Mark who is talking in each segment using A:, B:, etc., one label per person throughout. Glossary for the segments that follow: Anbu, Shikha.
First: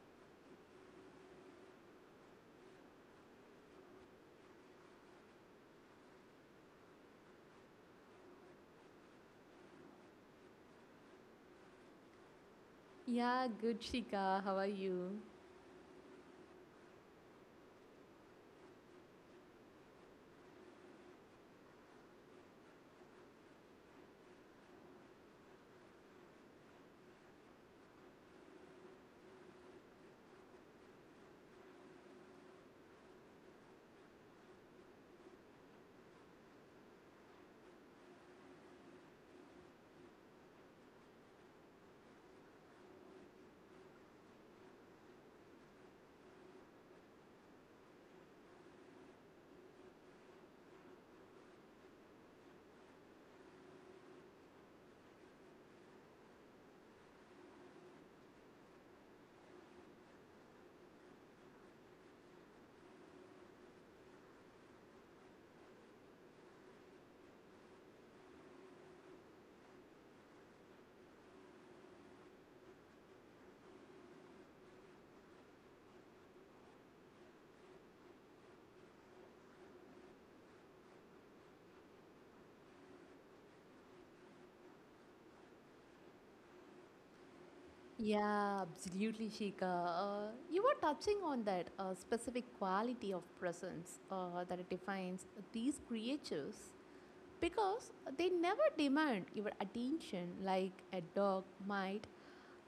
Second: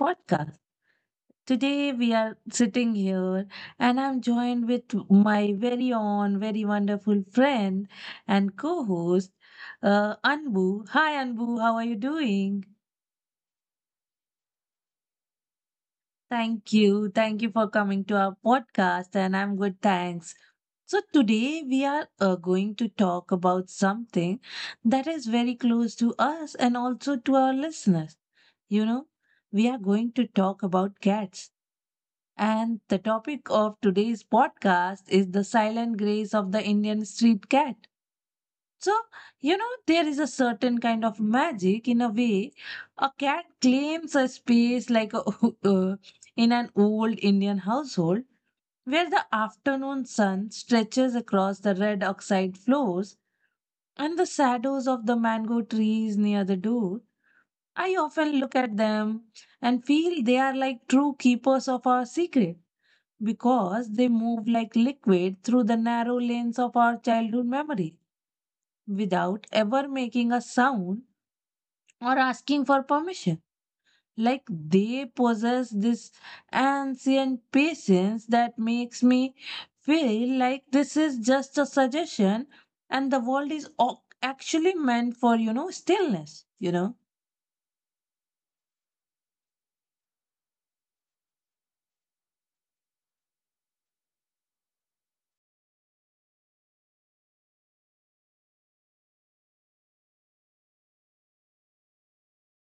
A: podcast. Today, we are sitting here, and I'm joined with my very own, very wonderful friend and co host, Anbu. Hi, Anbu, how are you doing?
B: Yeah, good Shika. How are you?
A: Thank you. Thank you for coming to our podcast, and I'm good. Thanks. So, today we are going to talk about something that is very close to us and also to our listeners. You know, we are going to talk about cats. And the topic of today's podcast is the silent grace of the Indian street cat. So, you know, there is a certain kind of magic in a way. A cat claims a space like a, uh, in an old Indian household where the afternoon sun stretches across the red oxide floors and the shadows of the mango trees near the door. I often look at them and feel they are like true keepers of our secret because they move like liquid through the narrow lanes of our childhood memory without ever making a sound or asking for permission. Like they possess this ancient patience that makes me feel like this is just a suggestion and the world is actually meant for, you know, stillness, you know?
B: Yeah, absolutely, Shika. You were touching on that specific quality of presence that defines these creatures because they never demand your attention like a dog might,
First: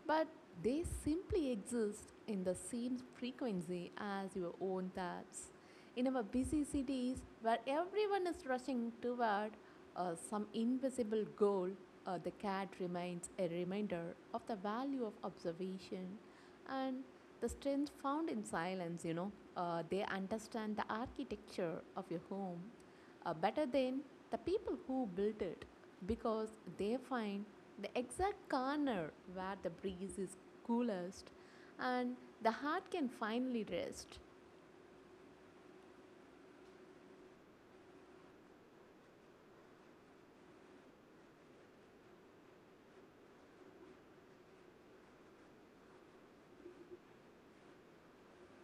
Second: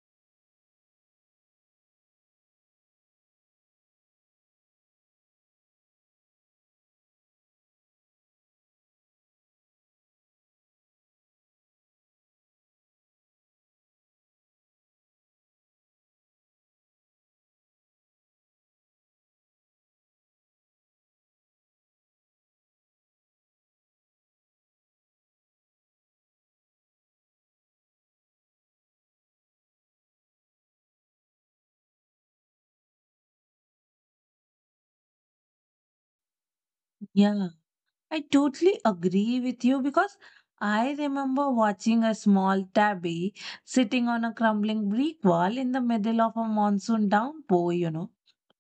B: but they simply exist in the same frequency as your own thoughts. In our busy cities, where everyone is rushing toward some invisible goal, the cat remains a reminder of the value of observation and the strength found in silence. You know, they understand the architecture of your home better than the people who built it because they find the exact corner where the breeze is coolest and the heart can finally rest.
A: Yeah, I totally agree with you because I remember watching a small tabby sitting on a crumbling brick wall in the middle of a monsoon downpour, you know,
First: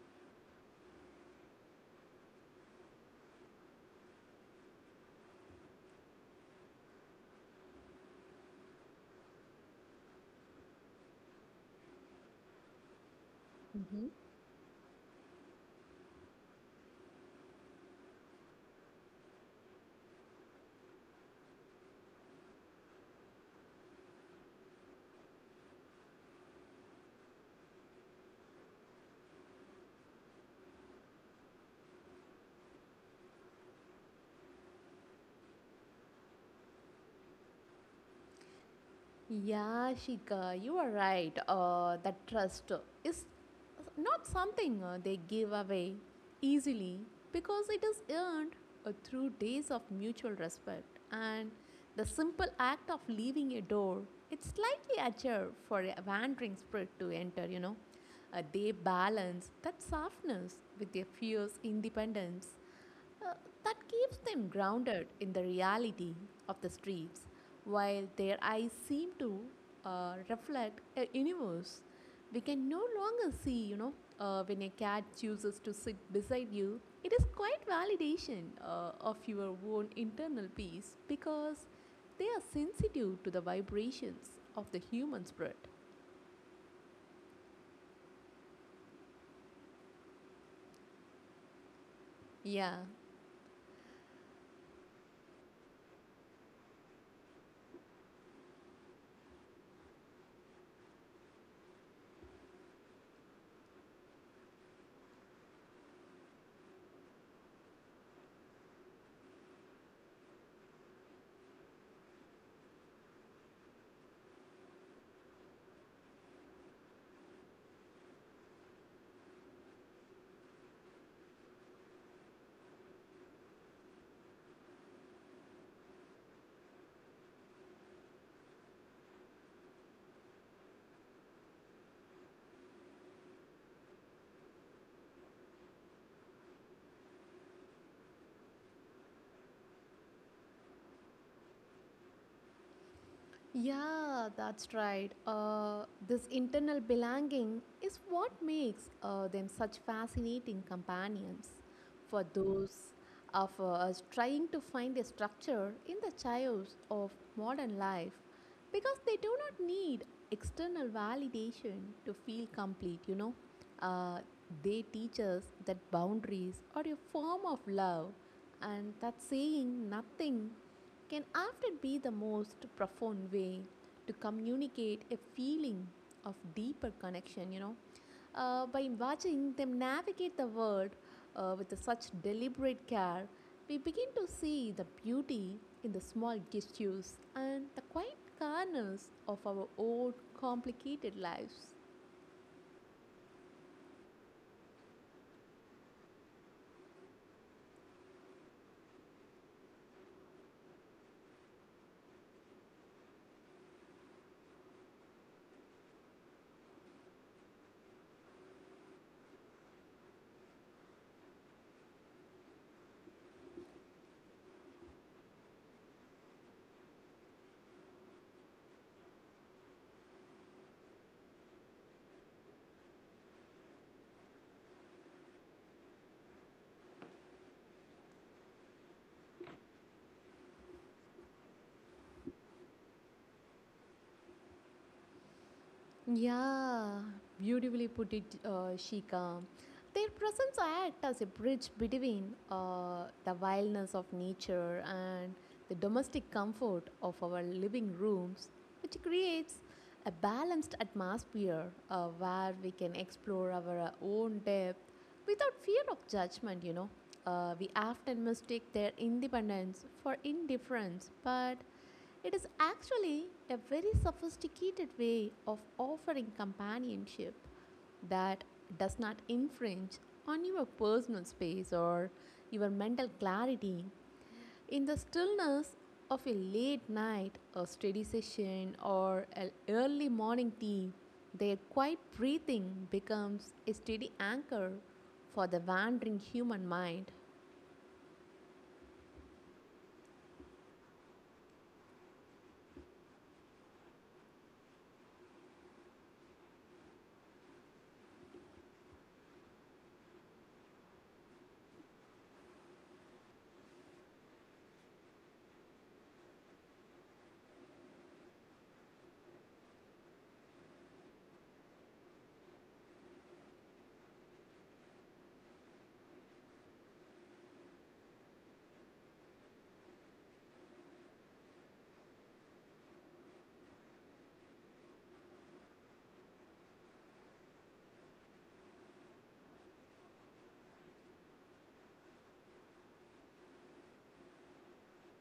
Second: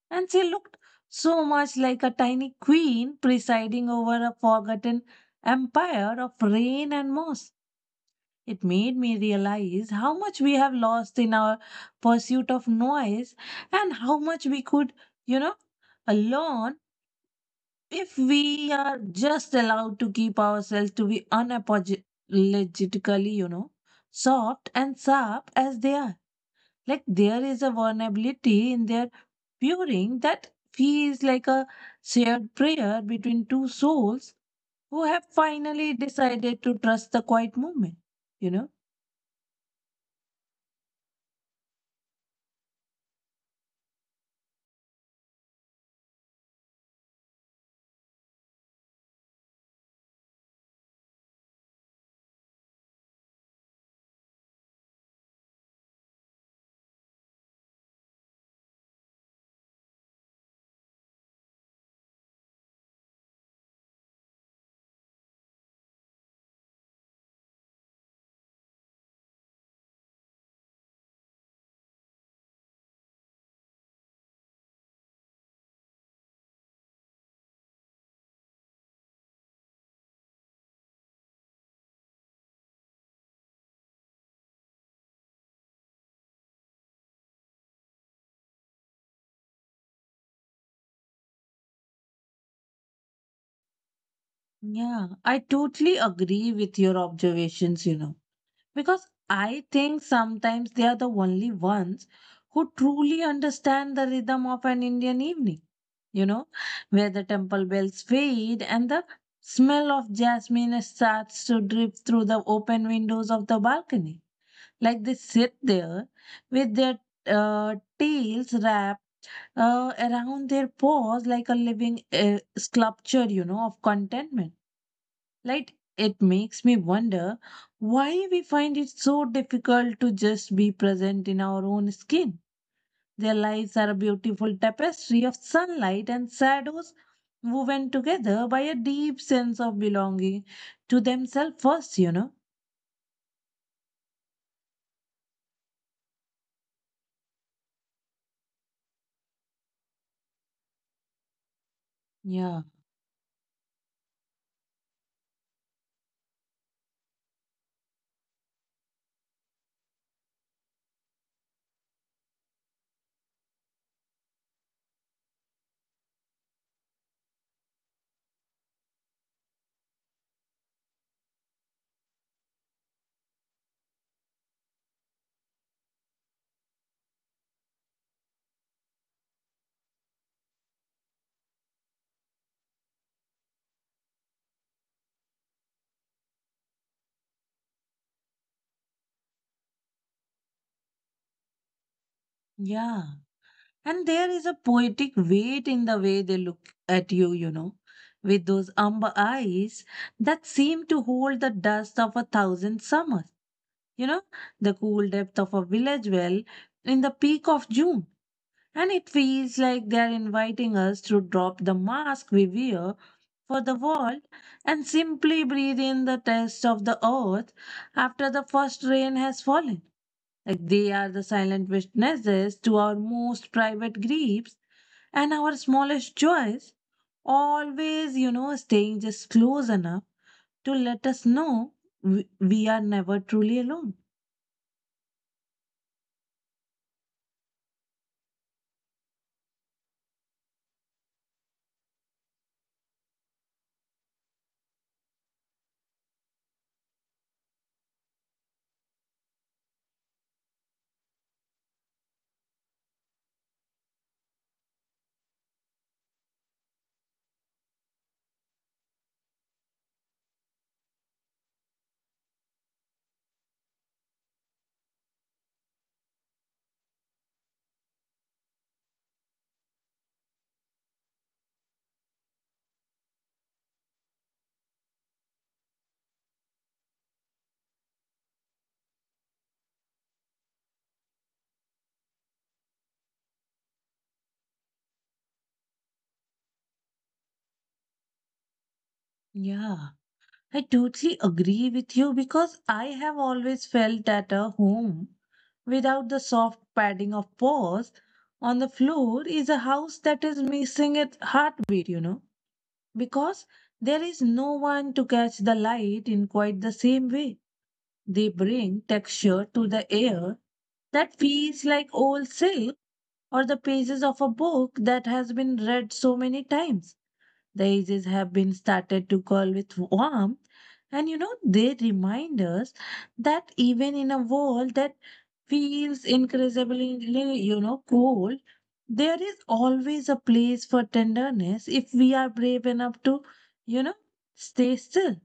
A: and she looked so much like a tiny queen presiding over a forgotten empire of rain and moss. It made me realize how much we have lost in our pursuit of noise and how much we could, you know, learn if we are just allowed to keep ourselves to be unapologetically, you know, soft and sharp as they are, like there is a vulnerability in their pairing that feels like a shared prayer between two souls who have finally decided to trust the quiet moment, you know.
B: Yeah, Shika, you are right. That trust is not something they give away easily because it is earned through days of mutual respect and the simple act of leaving a door. It's slightly ajar for a wandering spirit to enter, you know. They balance that softness with their fierce independence uh, that keeps them grounded in the reality of the streets, while their eyes seem to reflect a universe we can no longer see. You know, when a cat chooses to sit beside you, it is quite validation of your own internal peace because they are sensitive to the vibrations of the human spirit. Yeah.
A: Yeah, I totally agree with your observations, you know. Because I think sometimes they are the only ones who truly understand the rhythm of an Indian evening, you know, where the temple bells fade and the smell of jasmine starts to drip through the open windows of the balcony. Like they sit there with their tails wrapped around their paws like a living sculpture, you know, of contentment. Like, it makes me wonder why we find it so difficult to just be present in our own skin. Their lives are a beautiful tapestry of sunlight and shadows woven together by a deep sense of belonging to themselves first, you know?
B: Yeah, that's right. This internal belonging is what makes them such fascinating companions for
A: Yeah,
B: those of us trying to find a structure in the chaos of modern life because they do not need external validation to feel complete, you know. Uh, they teach us that boundaries are a form of love and that saying nothing can often be the most profound way to communicate a feeling of deeper connection, you know. By watching them navigate the world with such deliberate care, we begin to see the beauty in the small gestures and the quiet corners of our own complicated lives.
A: yeah. And there is a poetic weight in the way they look at you, you know, with those amber eyes that seem to hold the dust of a thousand summers. You know, the cool depth of a village well in the peak of June. And it feels like they are inviting us to drop the mask we wear for the world and simply breathe in the taste of the earth after the first rain has fallen. Like they are the silent witnesses to our most private griefs and our smallest joys, always, you know, staying just close enough to let us know we are never truly alone.
B: Yeah, beautifully put it, Shika. Their presence acts as a bridge between the wildness of nature and the domestic comfort of our living rooms, which creates a balanced atmosphere where we can explore our own depth without fear of judgment, you know. We often mistake their independence for indifference, but it is actually a very sophisticated way of offering companionship that does not infringe on your personal space or your mental clarity. In the stillness of a late night, a study session, or an early morning tea, their quiet breathing becomes a steady anchor for the wandering human mind.
A: Yeah. I totally agree with you because I have always felt at a home without the soft padding of paws on the floor is a house that is missing its heartbeat, you know, because there is no one to catch the light in quite the same way. They bring texture to the air that feels like old silk or the pages of a book that has been read so many times. The ages have been started to call with warmth, and you know, they remind us that even in a world that feels increasingly, you know, cold, there is always a place for tenderness if we are brave enough to, you know, stay still.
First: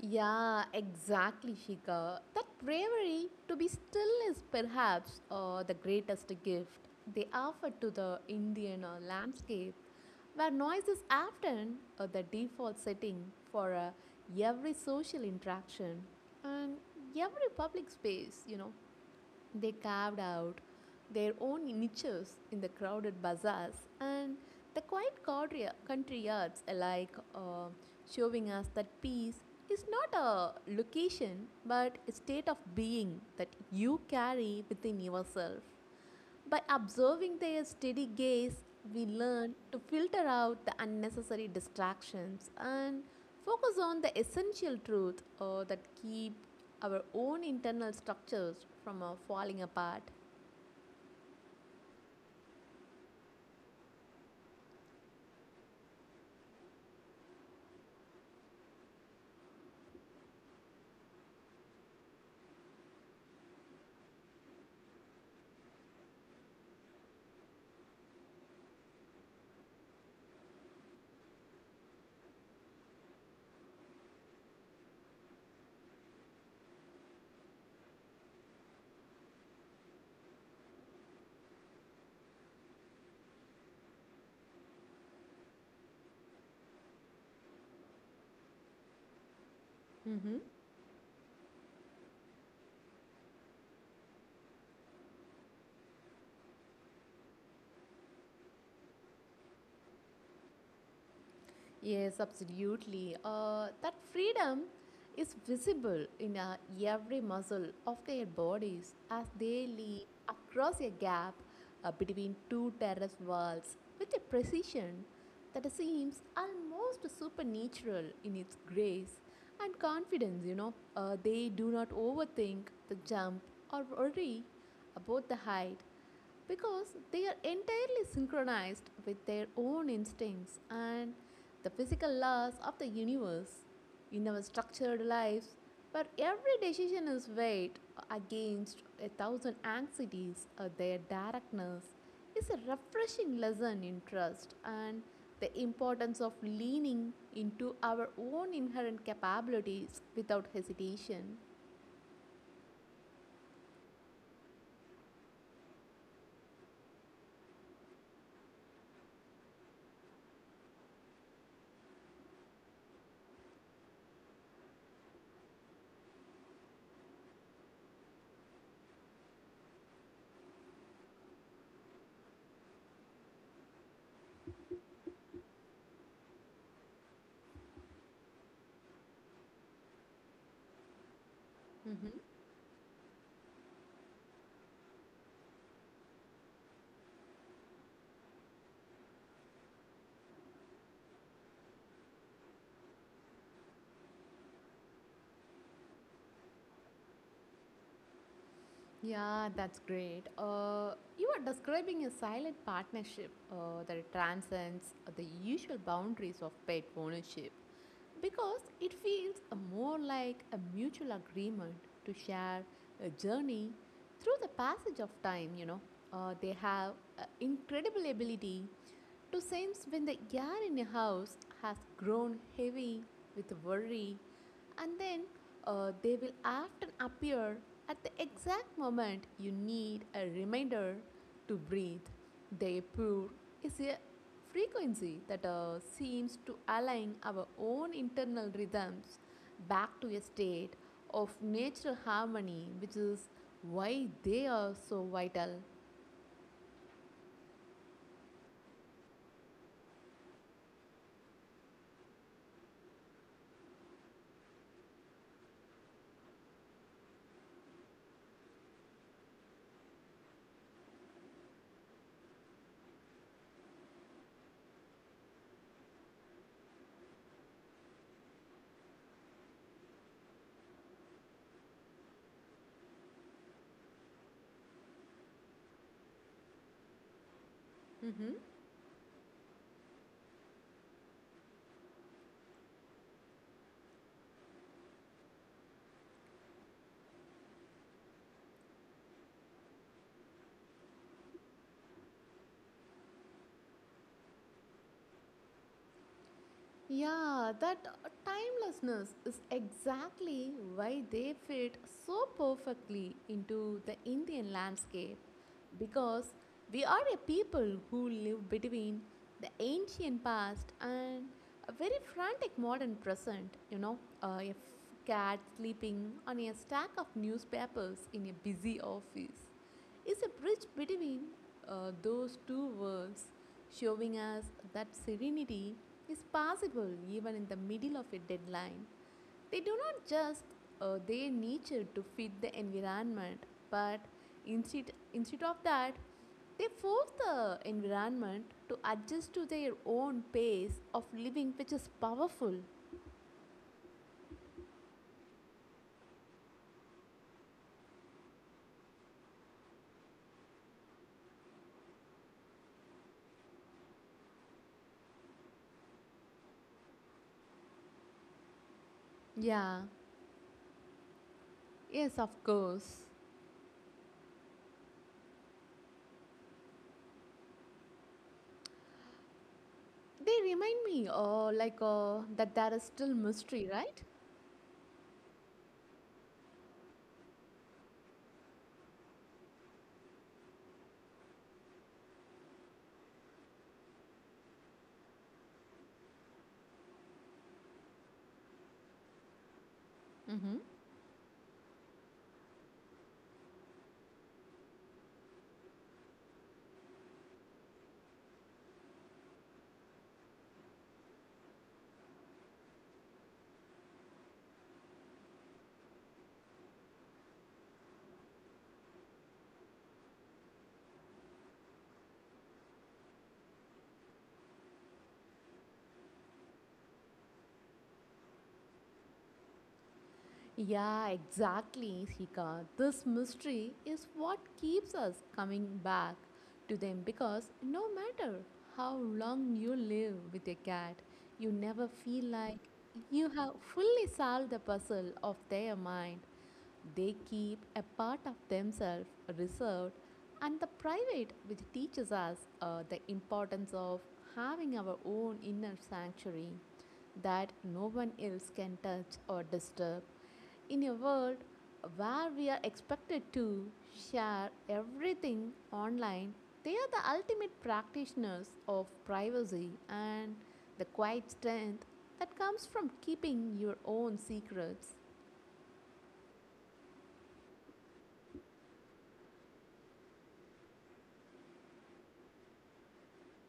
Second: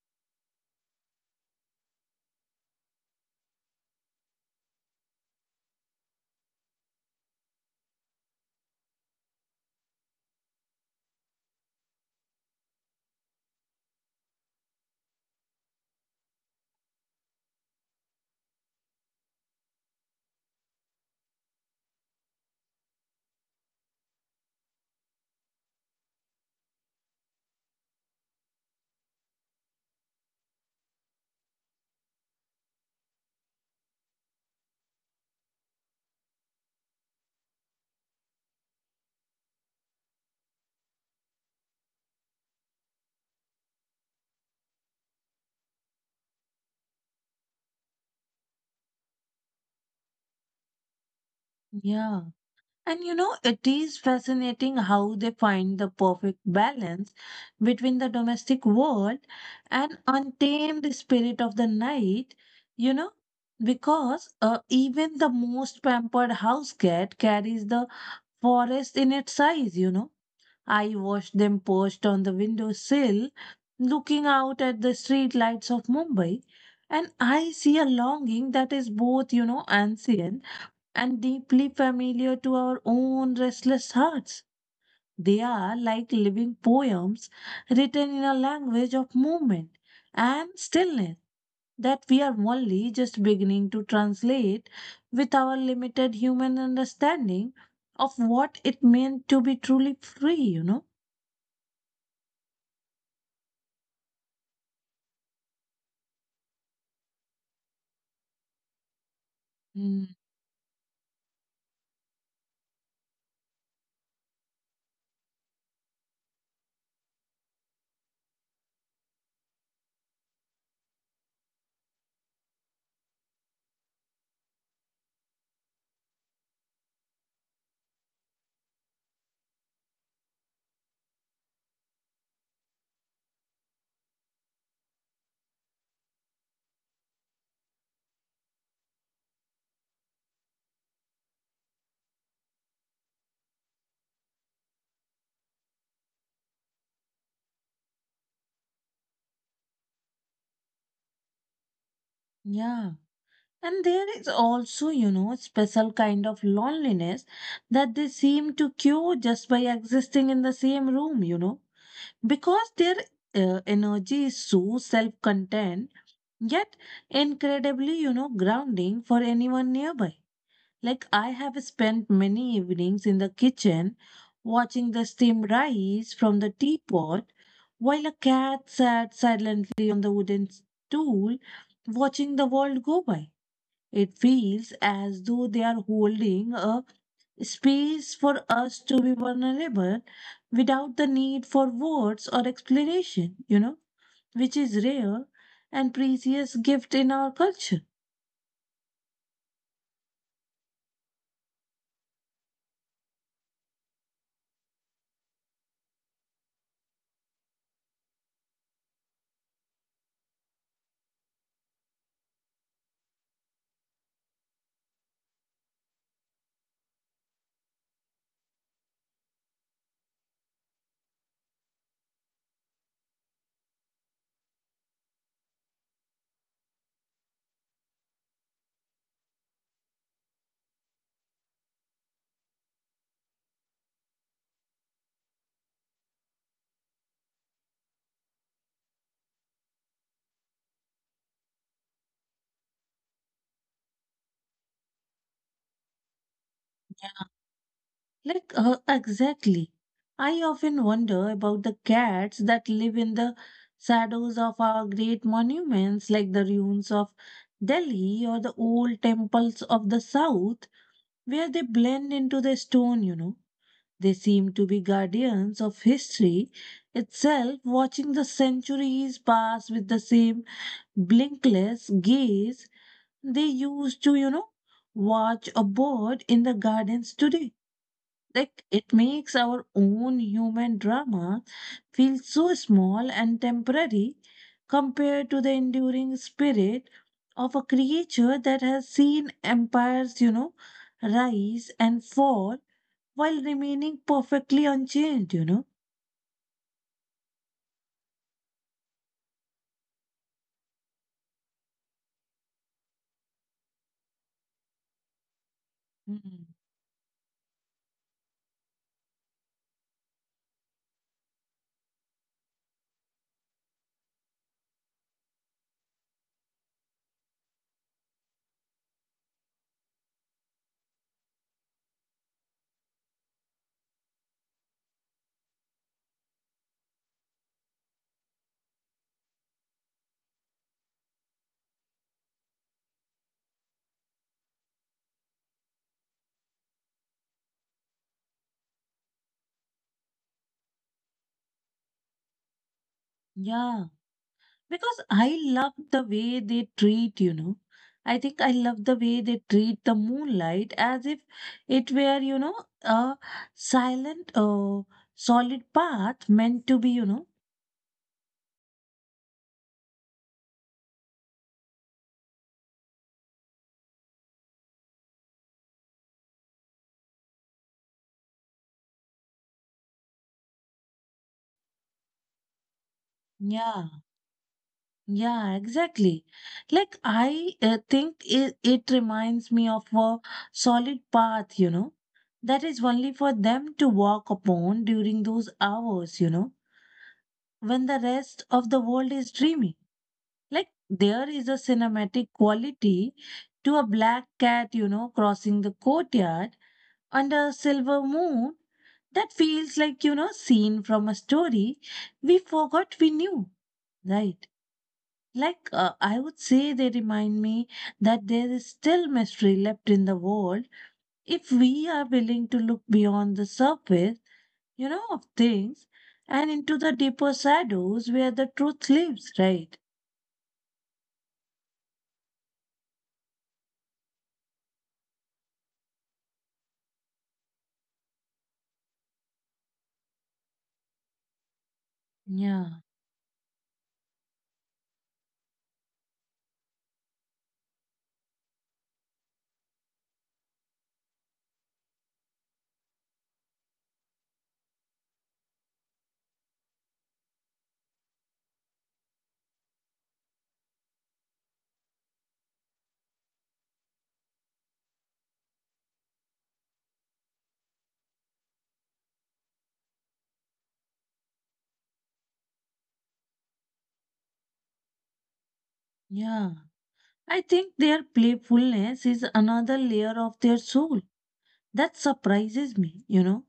B: Yeah, exactly, Shika. That bravery to be still is perhaps the greatest gift they offer to the Indian landscape, where noise is often the default setting for every social interaction and every public space, you know. They carved out their own niches in the crowded bazaars and the quiet country yards alike, showing us that peace is not a location but a state of being that you carry within yourself. By observing their steady gaze, we learn to filter out the unnecessary distractions and focus on the essential truth that keep our own internal structures from falling apart.
A: Yeah. And you know, it is fascinating how they find the perfect balance between the domestic world and untamed spirit of the night, you know, because even the most pampered house cat carries the forest in its size, you know. I watched them perched on the windowsill, looking out at the street lights of Mumbai, and I see a longing that is both, you know, ancient and deeply familiar to our own restless hearts. They are like living poems written in a language of movement
B: Mm-hmm.
A: and stillness that we are only just beginning to translate with our limited human understanding of what it meant to be truly free, you know.
B: Yes, absolutely. That freedom is visible in every muscle of their bodies as they leap
A: Mm,
B: across a gap between two terrace walls with a precision that seems almost supernatural in its grace and confidence. You know, they do not overthink the jump or worry about the height because they are entirely synchronized with their own instincts and the physical laws of the universe. In our structured lives, where every decision is weighed against a thousand anxieties, their directness is a refreshing lesson in trust and the importance of leaning into our own inherent capabilities without hesitation.
A: yeah. And there is also, you know, special kind of loneliness that they seem to cure just by existing in the same room, you know, because their energy is so self-contained yet incredibly, you know, grounding for anyone nearby, like I have spent many evenings in the kitchen watching the steam rise from the teapot while a cat sat silently on the wooden stool
B: Mhm.
A: watching the world go by. It feels as though they are holding a space for us to be vulnerable without the need for words or explanation, you know, which is rare and precious gift in our culture.
B: Yeah, that's great. You are describing a silent partnership that transcends the usual boundaries of pet ownership because it feels more like a mutual agreement to share a journey through the passage of time. You know, they have incredible ability to sense when the air in a house has grown heavy with worry, and then they will often appear at the exact moment you need a reminder to breathe. They purr is a frequency that seems to align our own internal rhythms back to a state of natural harmony, which is why they are so vital.
A: Like, exactly. I often wonder about the cats that live in the shadows of our great monuments, like the ruins of Delhi or the old temples of the south, where they blend into the stone, you know. They seem to be guardians of history itself, watching the centuries pass with the same blinkless gaze they used to, you know, watch a bird in the gardens today.
B: Mhm.
A: Like it makes our own human drama feel so small and temporary compared to the enduring spirit of a creature that has seen empires, you know, rise and fall while remaining perfectly unchanged, you know.
B: Yeah, that timelessness is exactly why they fit so perfectly into the Indian landscape. Because
A: Mm,
B: we are a people who live between the ancient past and a very frantic modern present, you know, cat sleeping on a stack of newspapers in a busy office is a bridge between those two worlds, showing us that serenity is possible even in the middle of a deadline. They do not just their nature to fit the environment, but instead of that, they force the environment to adjust to their own pace of living, which is powerful.
A: yeah. Because I love the way they treat, you know. I think I love the way they treat the moonlight as if it were, you know, a silent, solid path meant to be, you know.
B: Yeah, yes, of course. They remind me, that there is still mystery,
A: Yeah.
B: right?
A: Yeah, exactly. Like I think it reminds me of a solid path, you know, that is only for them to walk upon during those hours, you know, when the rest of the world is dreaming.
B: Mhm.
A: Like there is a cinematic quality to a black cat, you know, crossing the courtyard under a silver moon that feels like, you know, scene from a story we forgot we knew, right? Like, I would say they remind me that there is still mystery left in the world if we are willing to look beyond the surface, you know, of things and into the deeper shadows where the truth lives, right?
B: Yeah, exactly, Sika. This mystery is what keeps us coming back to them because no matter how long you live with a cat, you never feel like
A: Yeah,
B: you have fully solved the puzzle of their mind. They keep a part of themselves reserved, and the private, which teaches us the importance of having our own inner sanctuary that no one else can touch or disturb. In a world where we are expected to share everything online, they are the ultimate practitioners of privacy and the quiet strength that comes from keeping your own secrets.
A: yeah. I think their playfulness is another layer of their soul that surprises me, you know,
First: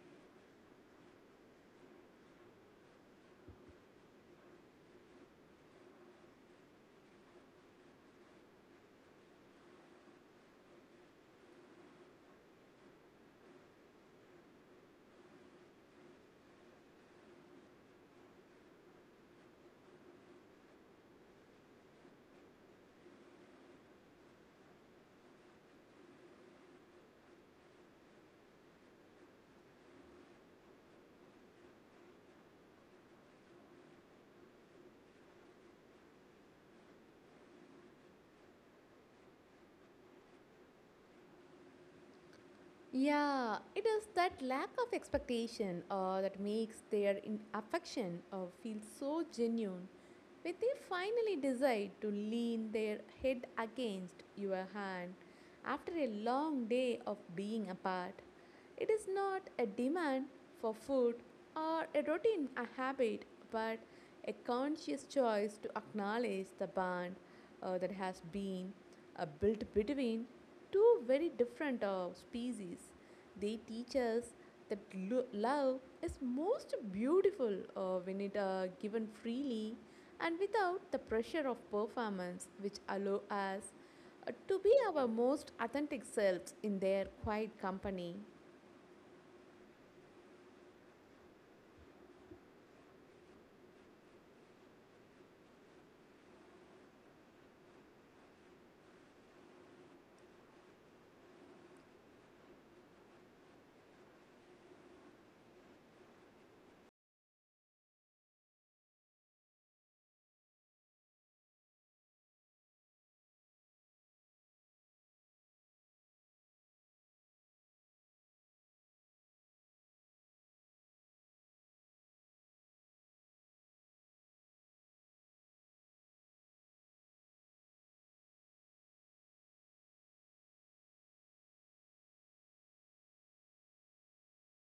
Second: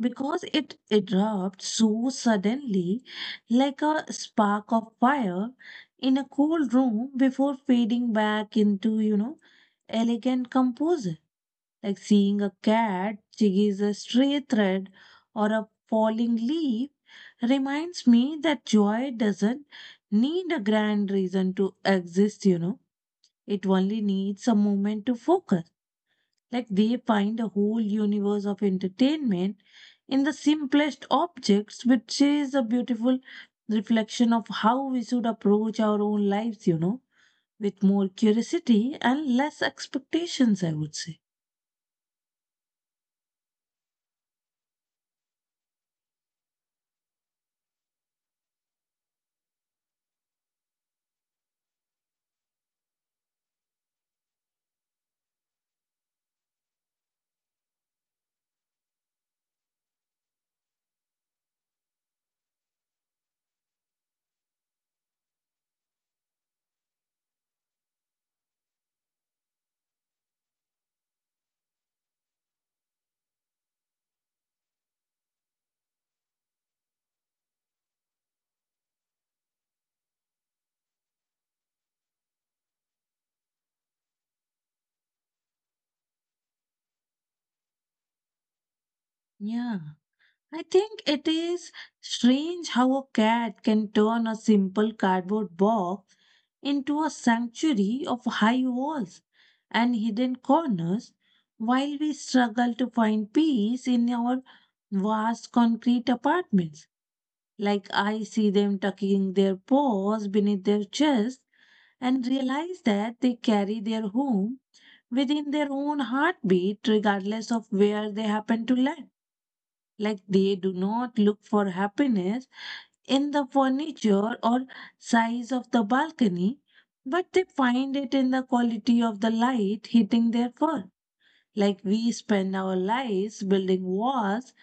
A: because it erupts so suddenly, like a spark of fire in a cold room before fading back into, you know, elegant composure. Like seeing a cat chase a stray thread or a falling leaf reminds me that joy doesn't need a grand reason to exist, you know. It only needs a moment to focus. Like they find a whole universe of entertainment in the simplest objects, which is a beautiful reflection of how we should approach our own lives, you know, with more curiosity and less expectations, I would say.
B: Yeah, it is that lack of expectation that makes their affection feel so genuine when they finally decide to lean their head against your hand after a long day of being apart. It is not a demand for food or a routine a habit, but a conscious choice to acknowledge the bond that has been built between two very different species. They teach us that love is most beautiful when it given freely and without the pressure of performance, which allow us to be our most authentic selves in their quiet company.
A: Yeah. I think it is strange how a cat can turn a simple cardboard box into a sanctuary of high walls and hidden corners, while we struggle to find peace in our vast concrete apartments. Like I see them tucking their paws beneath their chest and realize that they carry their home within their own heartbeat, regardless of where they happen to land. Like they do not look for happiness in the furniture or size of the balcony, but they find it in the quality of the light hitting their fur. Like we spend our lives building walls,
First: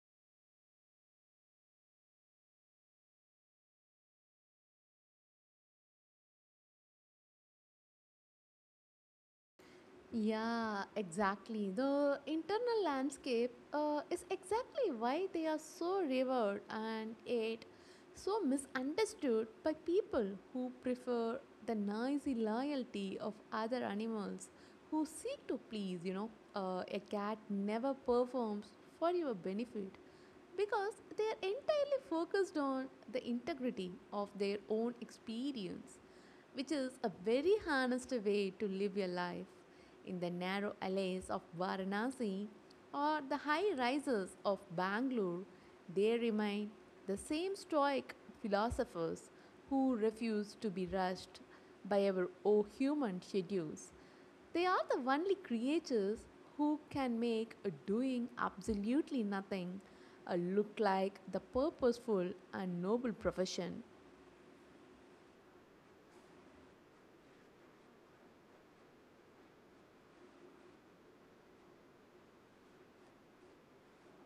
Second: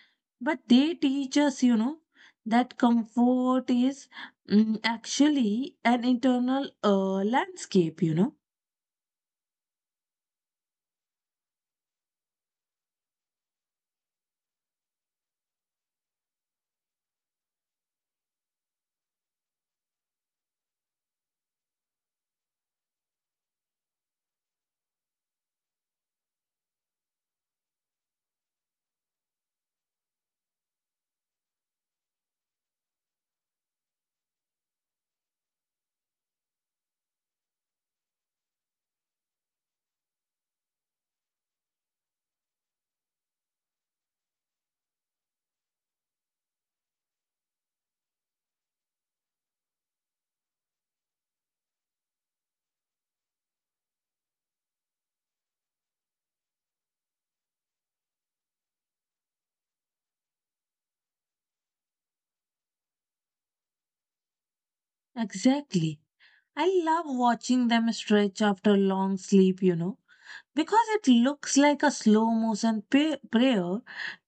A: but they teach us, you know, that comfort is actually an internal landscape, you know.
B: Yeah, exactly. The internal landscape is exactly why they are so revered and yet so misunderstood by people who prefer the noisy loyalty of other animals who seek to please. You know, a cat never performs for your benefit because they are entirely focused on the integrity of their own experience, which is a very honest way to live your life in the narrow alleys of Varanasi or the high rises of Bangalore. They remain the same stoic philosophers who refuse to be rushed by our oh human schedules. They are the only creatures who can make a doing absolutely nothing a look like the purposeful and noble profession.
A: Exactly. I love watching them stretch after long sleep, you know. Because it looks like a slow motion prayer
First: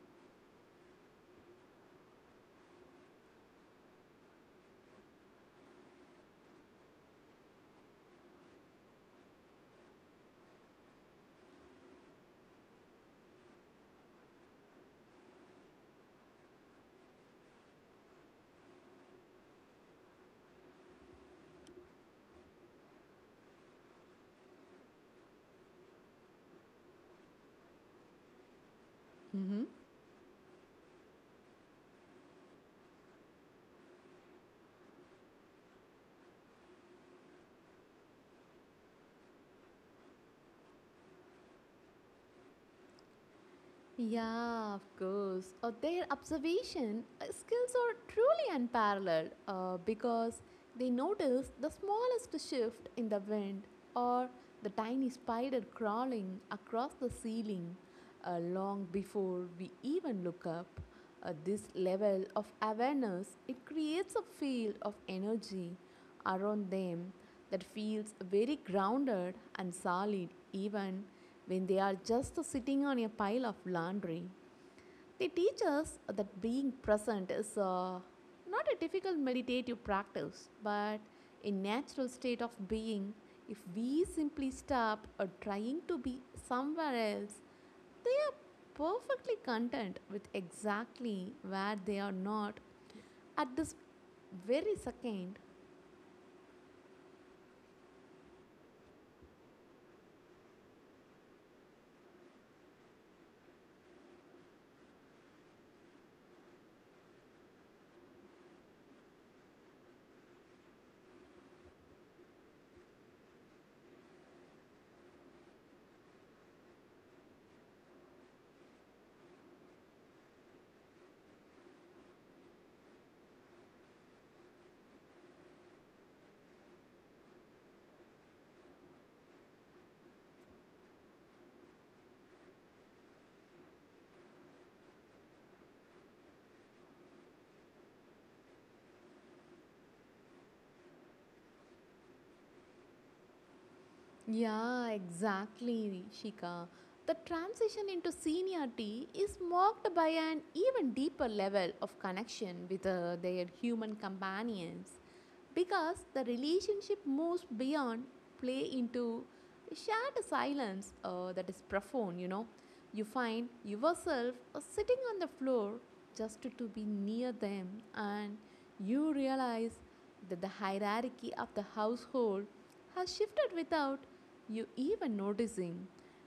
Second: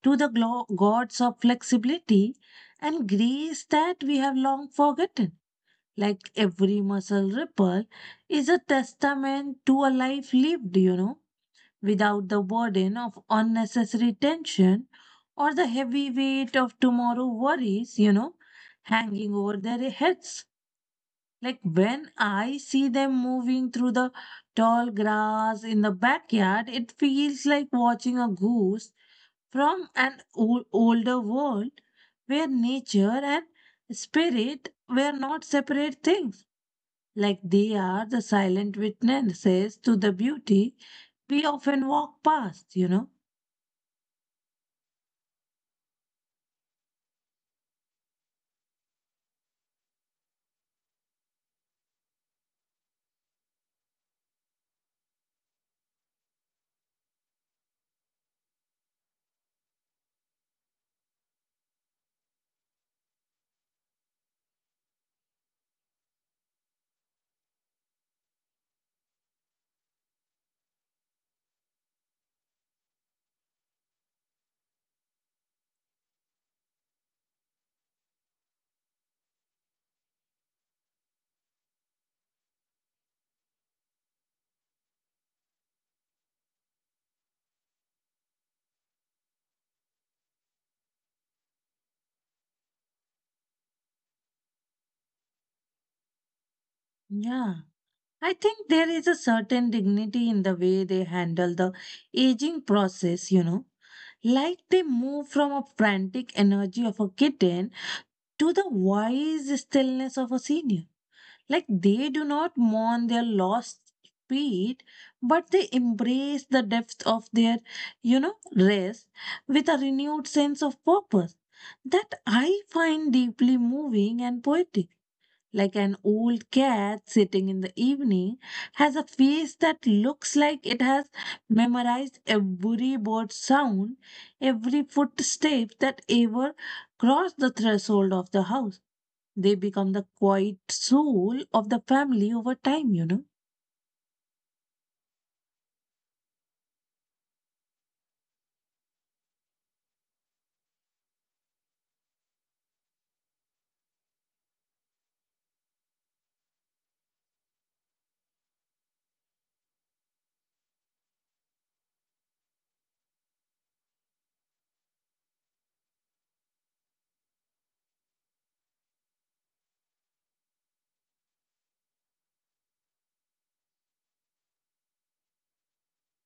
A: to the gods of flexibility and grace that we have long forgotten. Like every muscle ripple is a testament to a life lived, you know, without the burden of unnecessary tension or the heavy weight of tomorrow worries, you know, hanging over their heads. Like when I see them moving through the tall grass in the backyard, it feels like watching a goose
B: Mhm.
A: from an older world where nature and spirit were not separate things. Like they are the silent witnesses to the beauty we often walk past, you know?
B: Yeah, of course. Their observation skills are truly unparalleled because they notice the smallest shift in the wind or the tiny spider crawling across the ceiling long before we even look up. This level of awareness it creates a field of energy around them that feels very grounded and solid even when they are just sitting on a pile of laundry. They teach us that being present is not a difficult meditative practice, but a natural state of being. If we simply stop trying to be somewhere else, they are perfectly content with exactly where they are not at this very second.
A: Yeah. I think there is a certain dignity in the way they handle the aging process, you know. Like they move from a frantic energy of a kitten to the wise stillness of a senior. Like they do not mourn their lost feet, but they embrace the depth of their rest with a renewed sense of purpose that I find deeply moving and poetic, like an old cat sitting in the evening, has a face that looks like it has memorized every bird sound, every footstep that ever crossed the threshold of the house. They become the quiet soul of the family over time.
B: Yeah, exactly, Shika. The transition into seniority is marked by an even deeper level of connection with their human companions because the relationship moves beyond play into shared silence that is profound, you know. You find yourself sitting on the floor just to be near them, and you realize that the hierarchy of the household has shifted without you even noticing.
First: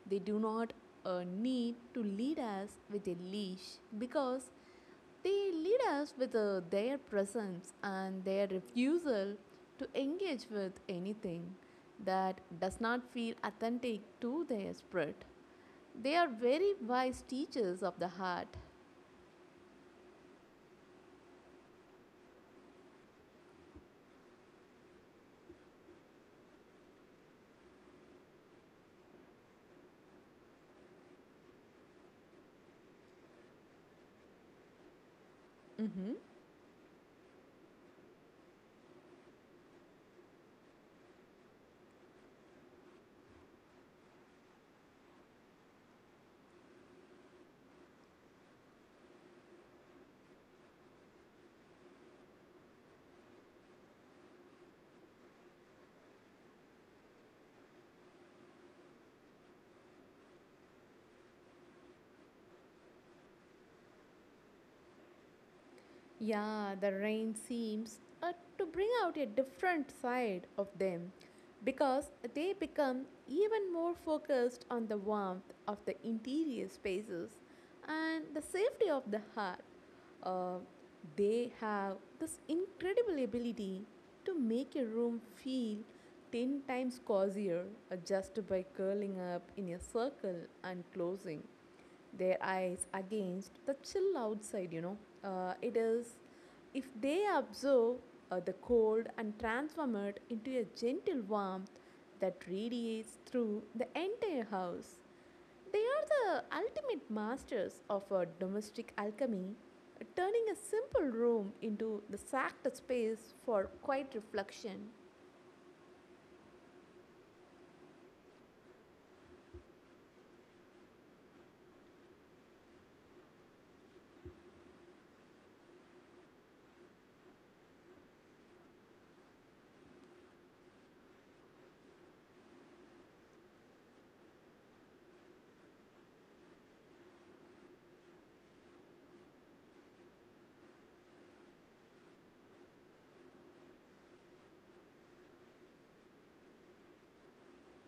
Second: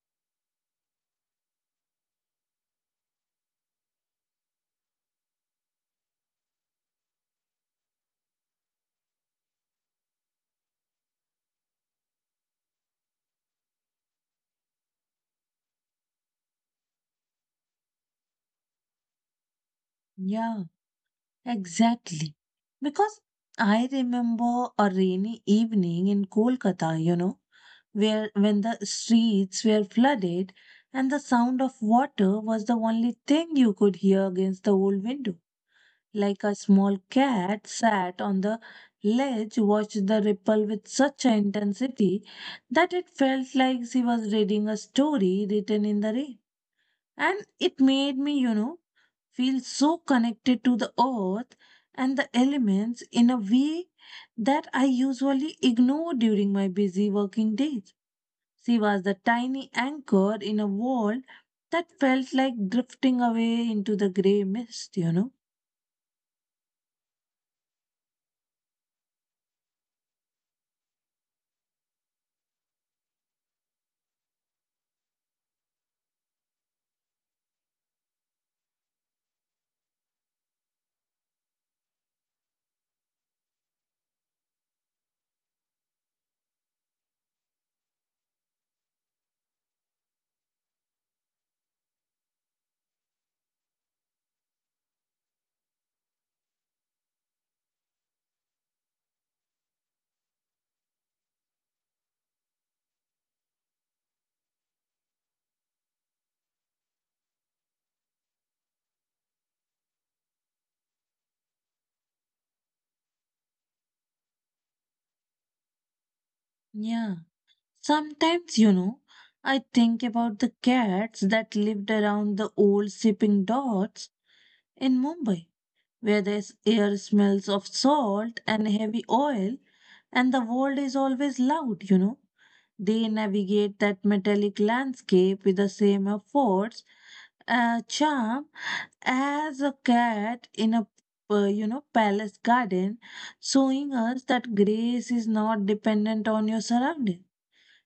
B: They do not need to lead us with a leash because they lead us with their presence and their refusal to engage with anything that does not feel authentic to their spirit. They are very wise teachers of the heart.
A: Yeah. Exactly. Because I remember a rainy evening in Kolkata where when the streets were flooded and the sound of water was the only thing you could hear against the old window.
B: Mhm.
A: Like a small cat sat on the ledge, watched the ripple with such an intensity that it felt like she was reading a story written in the rain. And it made me feel so connected to the earth and the elements in a way that I usually ignore during my busy working days. She was the tiny anchor in a world that felt like drifting away into the grey mist.
B: Yeah, the rain seems to bring out a different side of them because they become even more focused on the warmth of the interior spaces and the safety of the heart. Uh, they have this incredible ability to make a room feel 10 times cozier just by curling up in a circle and closing their eyes against the chill outside, you know. It is if they observe the cold and transform it into a gentle warmth that radiates through the entire house. They are the ultimate masters of a domestic alchemy, turning a simple room into the sacred space for quiet reflection.
A: Yeah. Sometimes, I think about the cats that lived around the old shipping docks in Mumbai where the air smells of salt and heavy oil, and the world is always loud. They navigate that metallic landscape with the same efforts, charm as a cat in a palace garden, showing us that grace is not dependent on your surroundings.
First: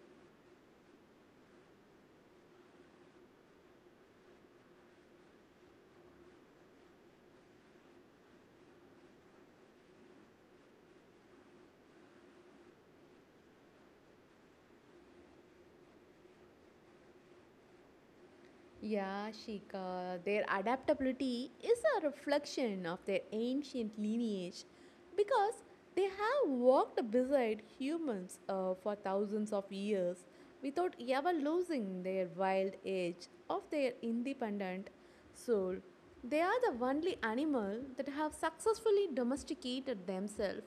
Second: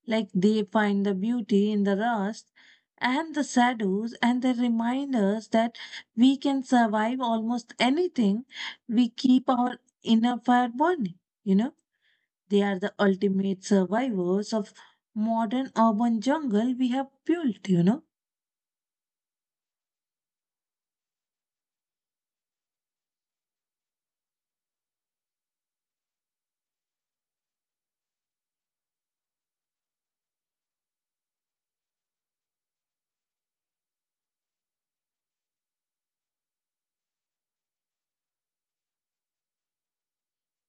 A: Like they find the beauty in the rust and the shadows, and they remind us that we can survive almost anything we keep our inner fire burning. You know, they are the ultimate survivors of modern urban jungle we have built.
B: Yeah, Shika, their adaptability is a reflection of their ancient lineage because they have walked beside humans for thousands of years without ever losing their wild edge of their independent soul. They are the only animal that have successfully domesticated themselves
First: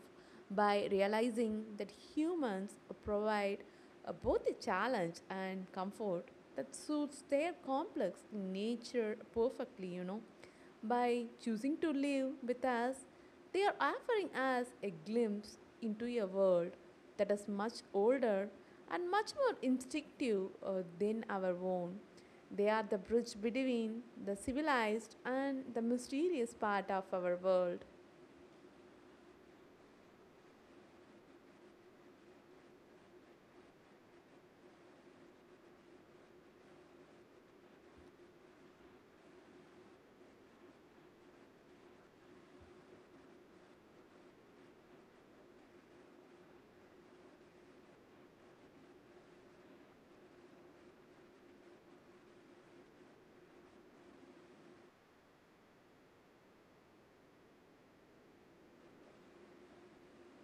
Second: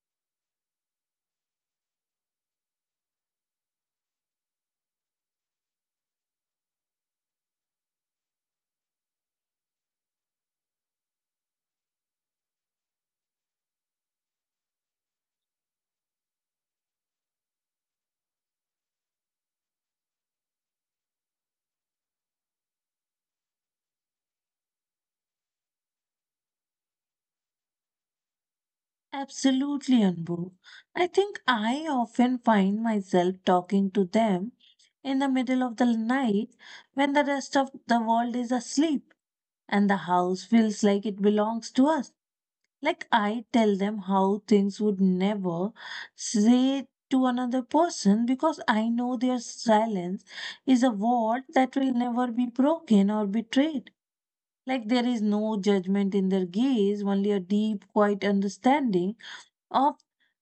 B: by realizing that humans provide both a challenge and comfort that suits their complex nature perfectly, you know. By choosing to live with us, they are offering us a glimpse into a world that is much older and much more instinctive than our own. They are the bridge between the civilized and the mysterious part of our world.
A: Absolutely, Anbu. I think I often find myself talking to them in the middle of the night when the rest of the world is asleep, and the house feels like it belongs to us. Like I tell them how things would never say to another person because I know their silence is a word that will never be broken or betrayed. Like there is no judgment in their gaze, only a deep, quiet understanding of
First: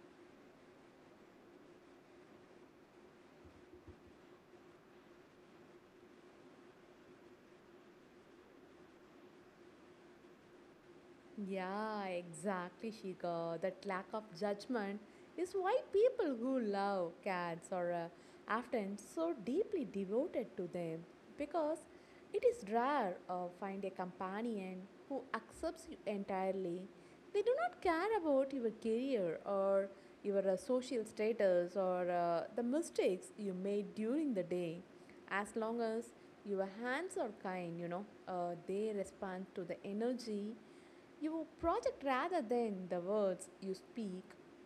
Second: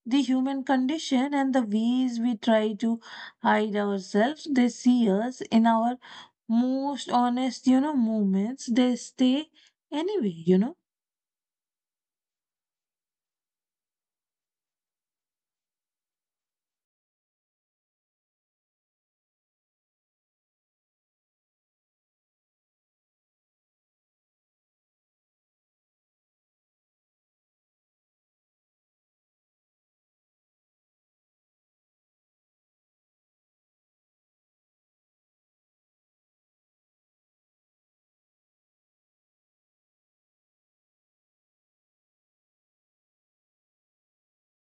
A: the human condition and the ways we try to hide ourselves. They see us in our most honest, moments, they stay anyway.
B: Yeah, exactly, Shika. That lack of judgment is why people who love cats are often so deeply devoted to them because it is rare find a companion who accepts you entirely. They do not care about your career or your social status or the mistakes you made during the day. As long as your hands are kind, you know, they respond to the energy your project rather than the words you speak,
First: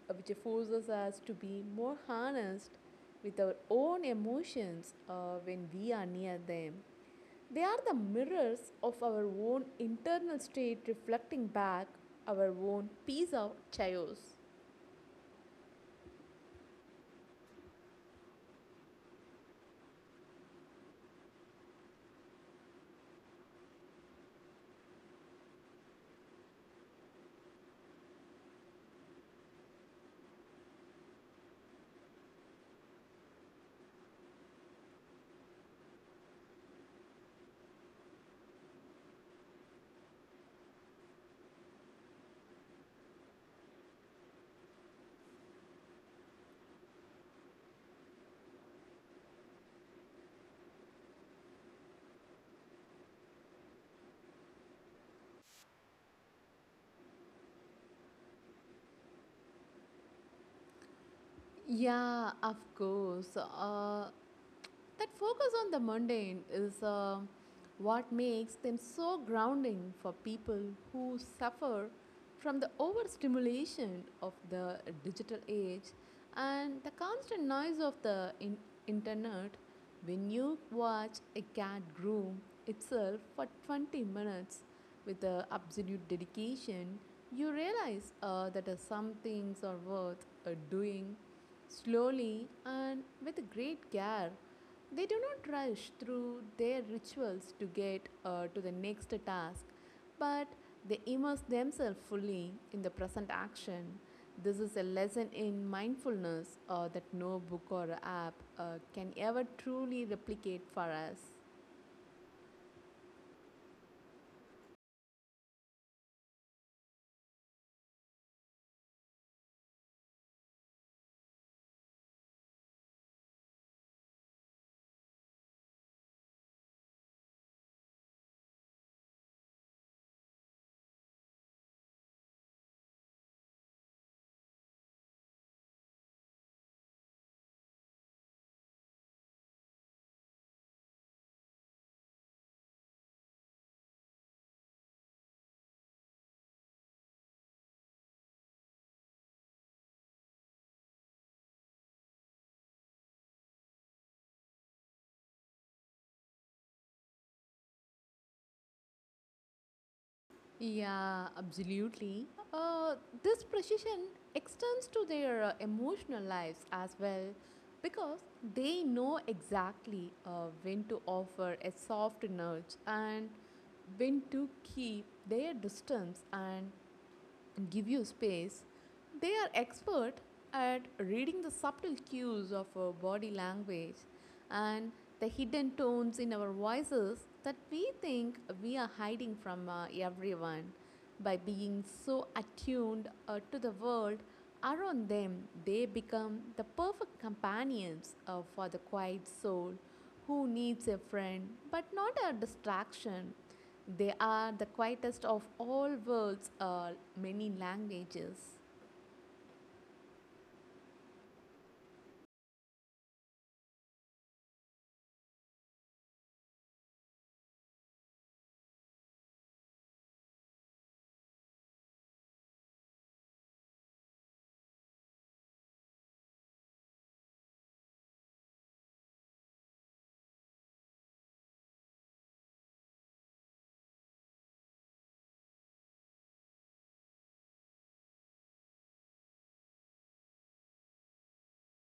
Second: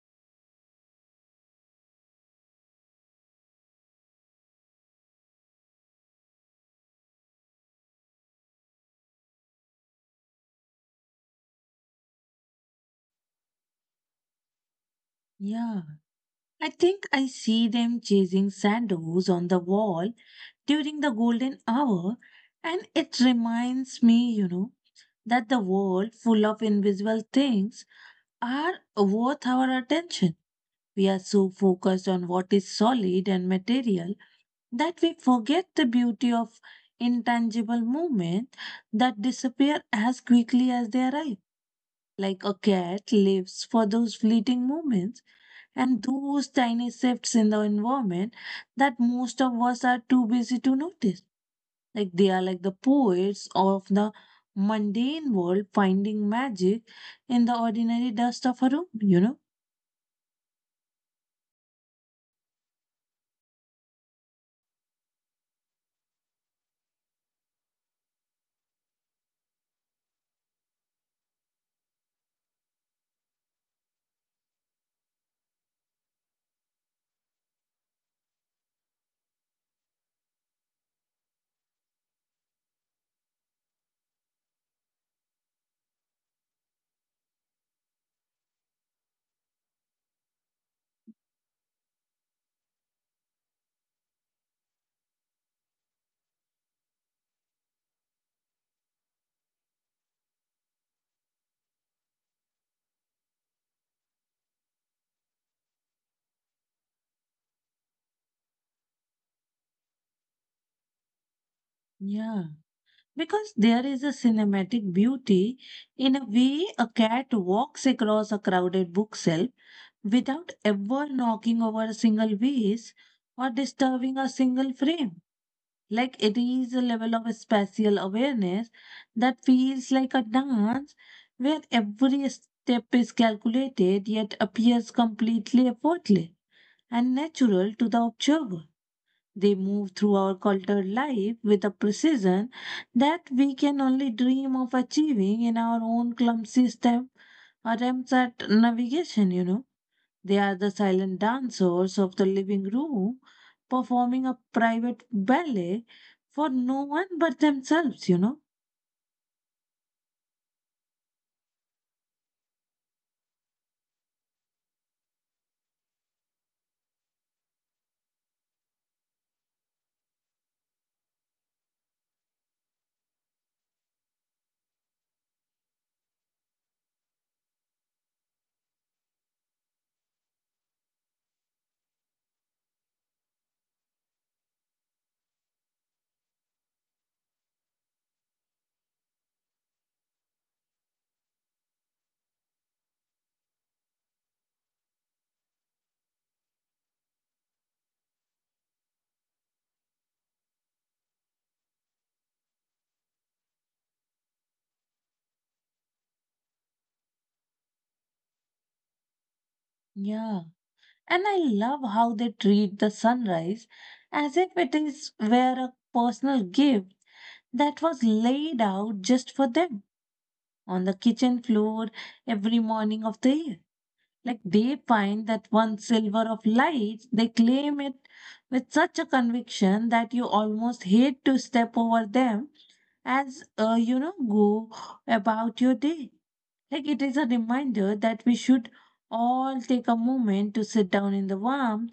B: which forces us to be more honest with our own emotions when we are near them. They are the mirrors of our own internal state reflecting back our own piece of chaos.
A: Yeah. I think I see them chasing shadows on the wall during the golden hour, and it reminds me, that the world full of invisible things are worth our attention. We are so focused on what is solid and material that we forget the beauty of intangible movement that disappear as quickly as they arrive. Like a cat lives for those fleeting moments and those tiny shifts in the environment that most of us are too busy to notice. Like they are like the poets of the mundane world finding magic in the ordinary dust of a room.
B: Yeah, of course. That focus on the mundane is what makes them so grounding for people who suffer from the overstimulation of the digital age and the constant noise of the internet. When you watch a cat groom itself for 20 minutes with absolute dedication, you realize that some things are worth doing slowly and with great care. They do not rush through their rituals to get to the next task, but they immerse themselves fully in the present action. This is a lesson in mindfulness that no book or app uh, can ever truly replicate for us.
A: Yeah. Because there is a cinematic beauty in a way a cat walks across a crowded bookshelf without ever knocking over a single vase or disturbing a single frame. Like it is a level of spatial awareness that feels like a dance where every step is calculated yet appears completely effortless and natural to the observer. They move through our cultured life with a precision that we can only dream of achieving in our own clumsy step attempts at navigation. They are the silent dancers of the living room, performing a private ballet for no one but themselves.
B: Yeah, absolutely. Uh, this precision extends to their emotional lives as well because they know exactly when to offer a soft nudge and when to keep their distance and give you space. They are expert at reading the subtle cues of our body language and the hidden tones in our voices that we think we are hiding from everyone. By being so attuned to the world around them, they become the perfect companions for the quiet soul who needs a friend but not a distraction. They are the quietest of all world's many languages.
A: Yeah. And I love how they treat the sunrise as if it is were a personal gift that was laid out just for them on the kitchen floor every morning of the year. Like they find that one silver of light, they claim it with such a conviction that you almost hate to step over them as go about your day, like it is a reminder that we should all take a moment to sit down in the warmth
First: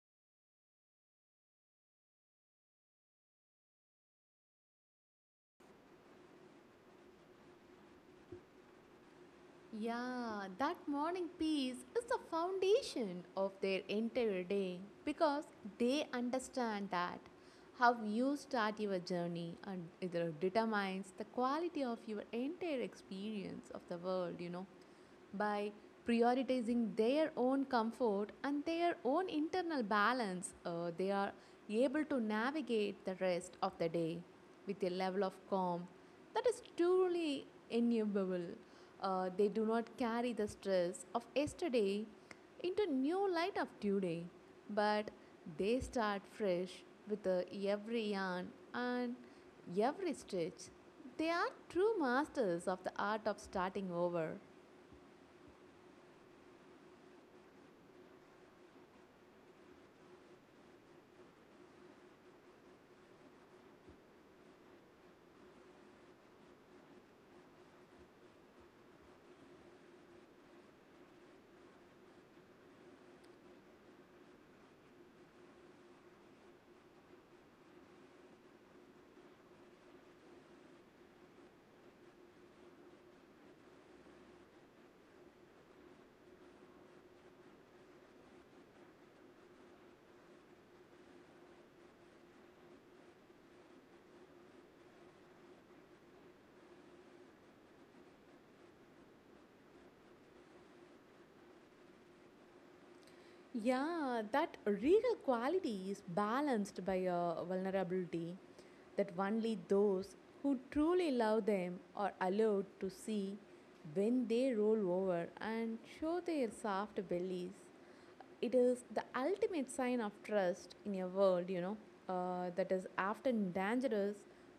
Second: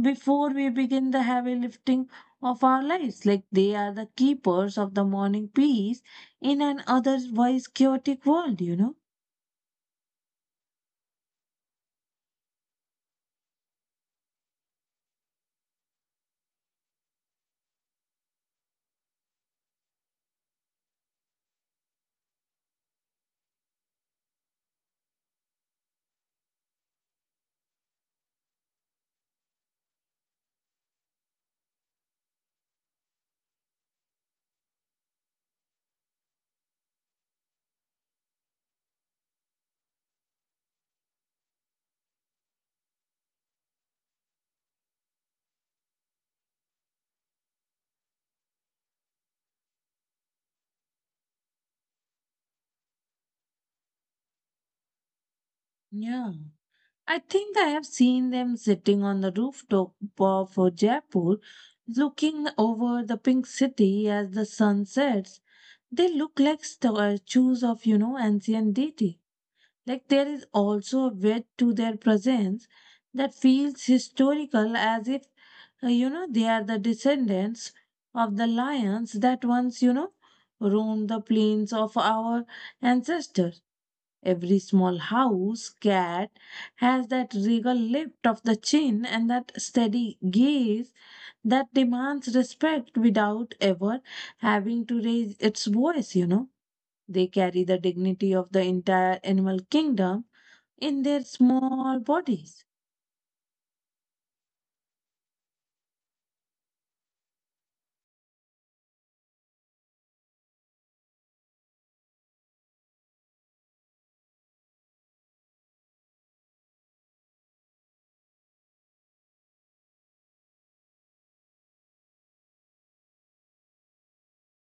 A: before we begin the heavy lifting of our lives, like they are the keepers of the morning peace in an otherwise chaotic world you know
B: Yeah, that morning peace is the foundation of their entire day because they understand that how you start your journey and it determines the quality of your entire experience of the world, you know. By prioritizing their own comfort and their own internal balance, they are able to navigate the rest of the day with a level of calm that is truly enviable. Uh, they do not carry the stress of yesterday into new light of today, but they start fresh with, every yarn and every stitch. They are true masters of the art of starting over.
A: yeah I think I have seen them sitting on the rooftop of jaipur looking over the Pink City as the sun sets. They look like statues of ancient deity. Like there is also a weight to their presence that feels historical as if they are the descendants of the lions that once roamed the plains of our ancestors. Every small house cat has that regal lift of the chin and that steady gaze that demands respect without ever having to raise its voice. They carry the dignity of the entire animal kingdom in their small bodies.
B: Yeah, that regal quality is balanced by a vulnerability that only those who truly love them are allowed to see when they roll over and show their soft bellies. It is the ultimate sign of trust in a world, you know, that is often dangerous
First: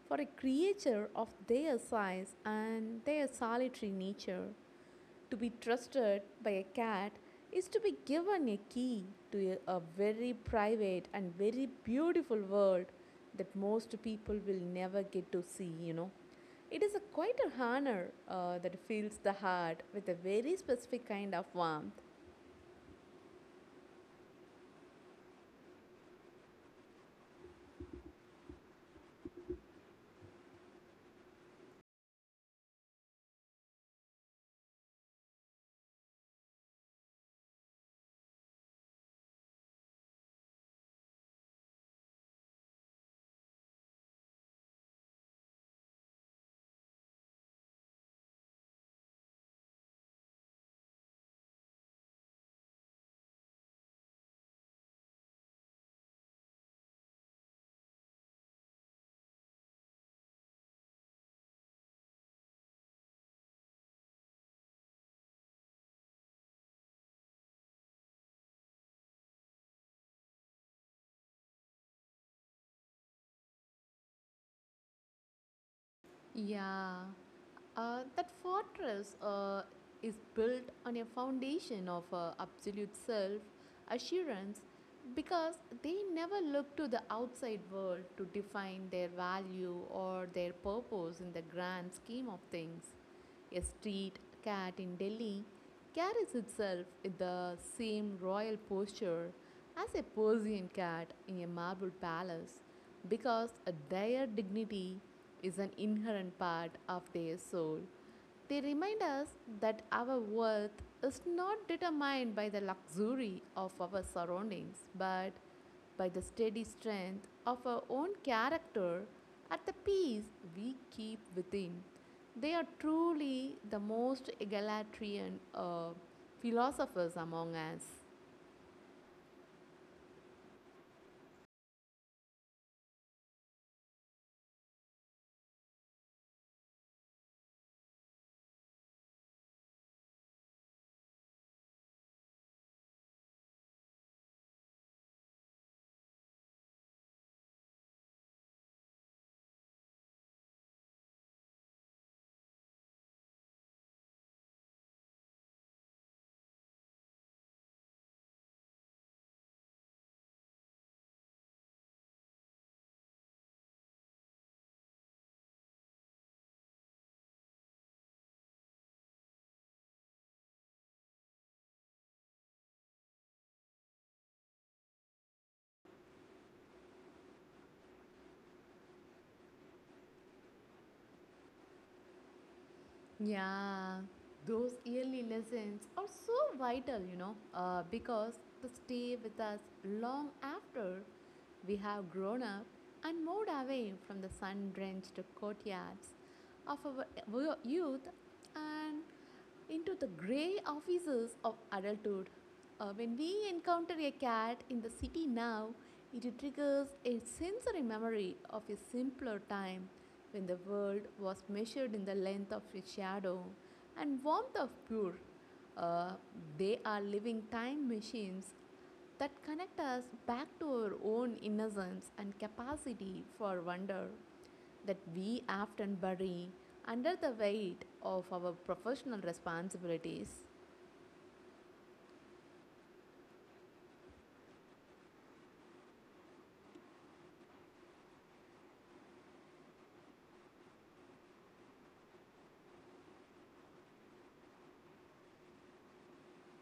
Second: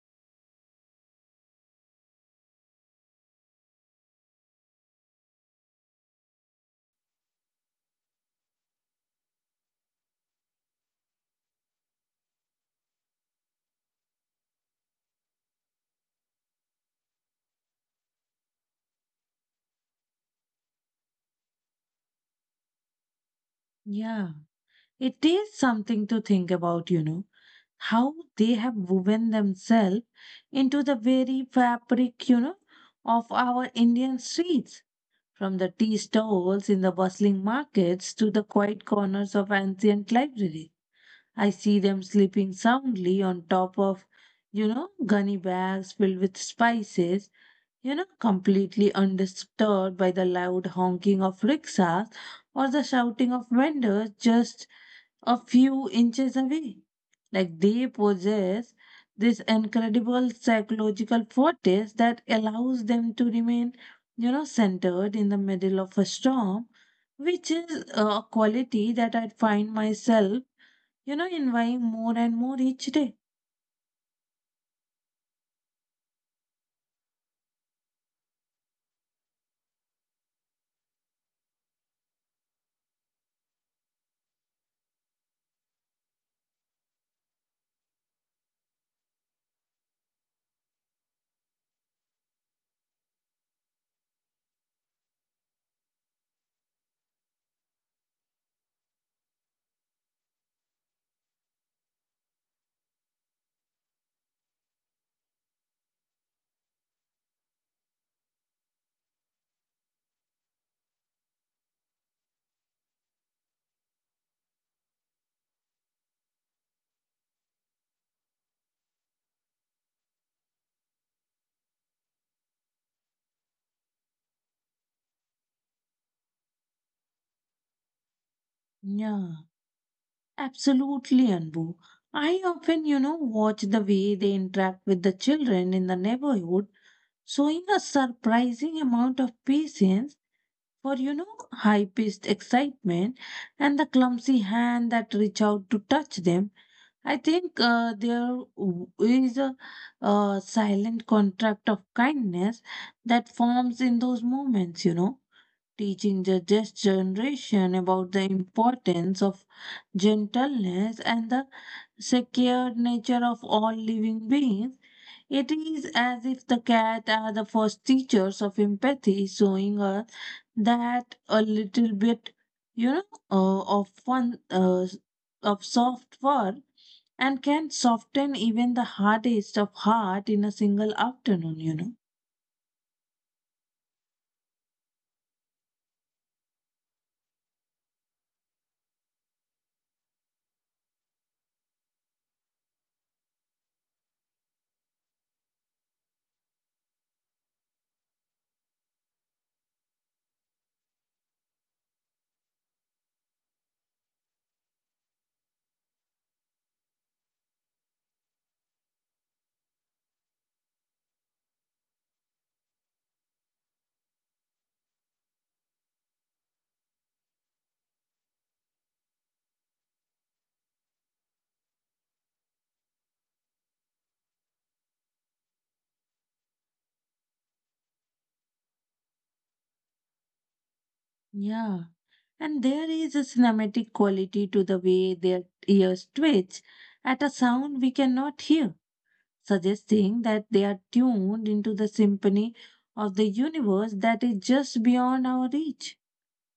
B: for a creature of their size and their solitary nature. To be trusted by a cat is to be given a key to a, very private and very beautiful world that most people will never get to see, you know. It is a quite a honor that fills the heart with a very specific kind of warmth.
A: Yeah, it is something to think about how they have woven themselves into the very fabric of our Indian streets. From the tea stalls in the bustling markets to the quiet corners of ancient libraries. I see them sleeping soundly on top of gunny bags filled with spices, completely undisturbed by the loud honking of rickshaws or the shouting of vendors just a few inches away. Like they possess this incredible psychological fortress that allows them to remain centered in the middle of a storm, which is a quality that I find myself, envying more and more each day.
B: Yeah, that fortress is built on a foundation of absolute self assurance because they never look to the outside world to define their value or their purpose in the grand scheme of things. A street cat in Delhi carries itself with the same royal posture as a Persian cat in a marble palace because their dignity is an inherent part of their soul. They remind us that our worth is not determined by the luxury of our surroundings, but by the steady strength of our own character at the peace we keep within. They are truly the most egalitarian philosophers among us.
A: Yeah. Absolutely, Anbu. I often watch the way they interact with the children in the neighborhood, showing a surprising amount of patience for high paced excitement and the clumsy hand that reach out to touch them. I think there is a silent contract of kindness that forms in those moments, teaching the next generation about the importance of gentleness and the secured nature of all living beings, it is as if the cat are the first teachers of empathy, showing us that a little bit, you know, of fun, of soft fur, and can soften even the hardest of heart in a single afternoon.
B: Yeah, those early lessons are so vital, you know, because they stay with us long after we have grown up and moved away from the sun drenched courtyards of our youth and into the gray offices of adulthood. When we encounter a cat in the city now, it triggers a sensory memory of a simpler time when the world was measured in the length of a shadow and warmth of pure. Uh, they are living time machines that connect us back to our own innocence and capacity for wonder that we often bury under the weight of our professional responsibilities.
A: Yeah. And there is a cinematic quality to the way their ears twitch at a sound we cannot hear, suggesting that they are tuned into the symphony of the universe that is just beyond our reach.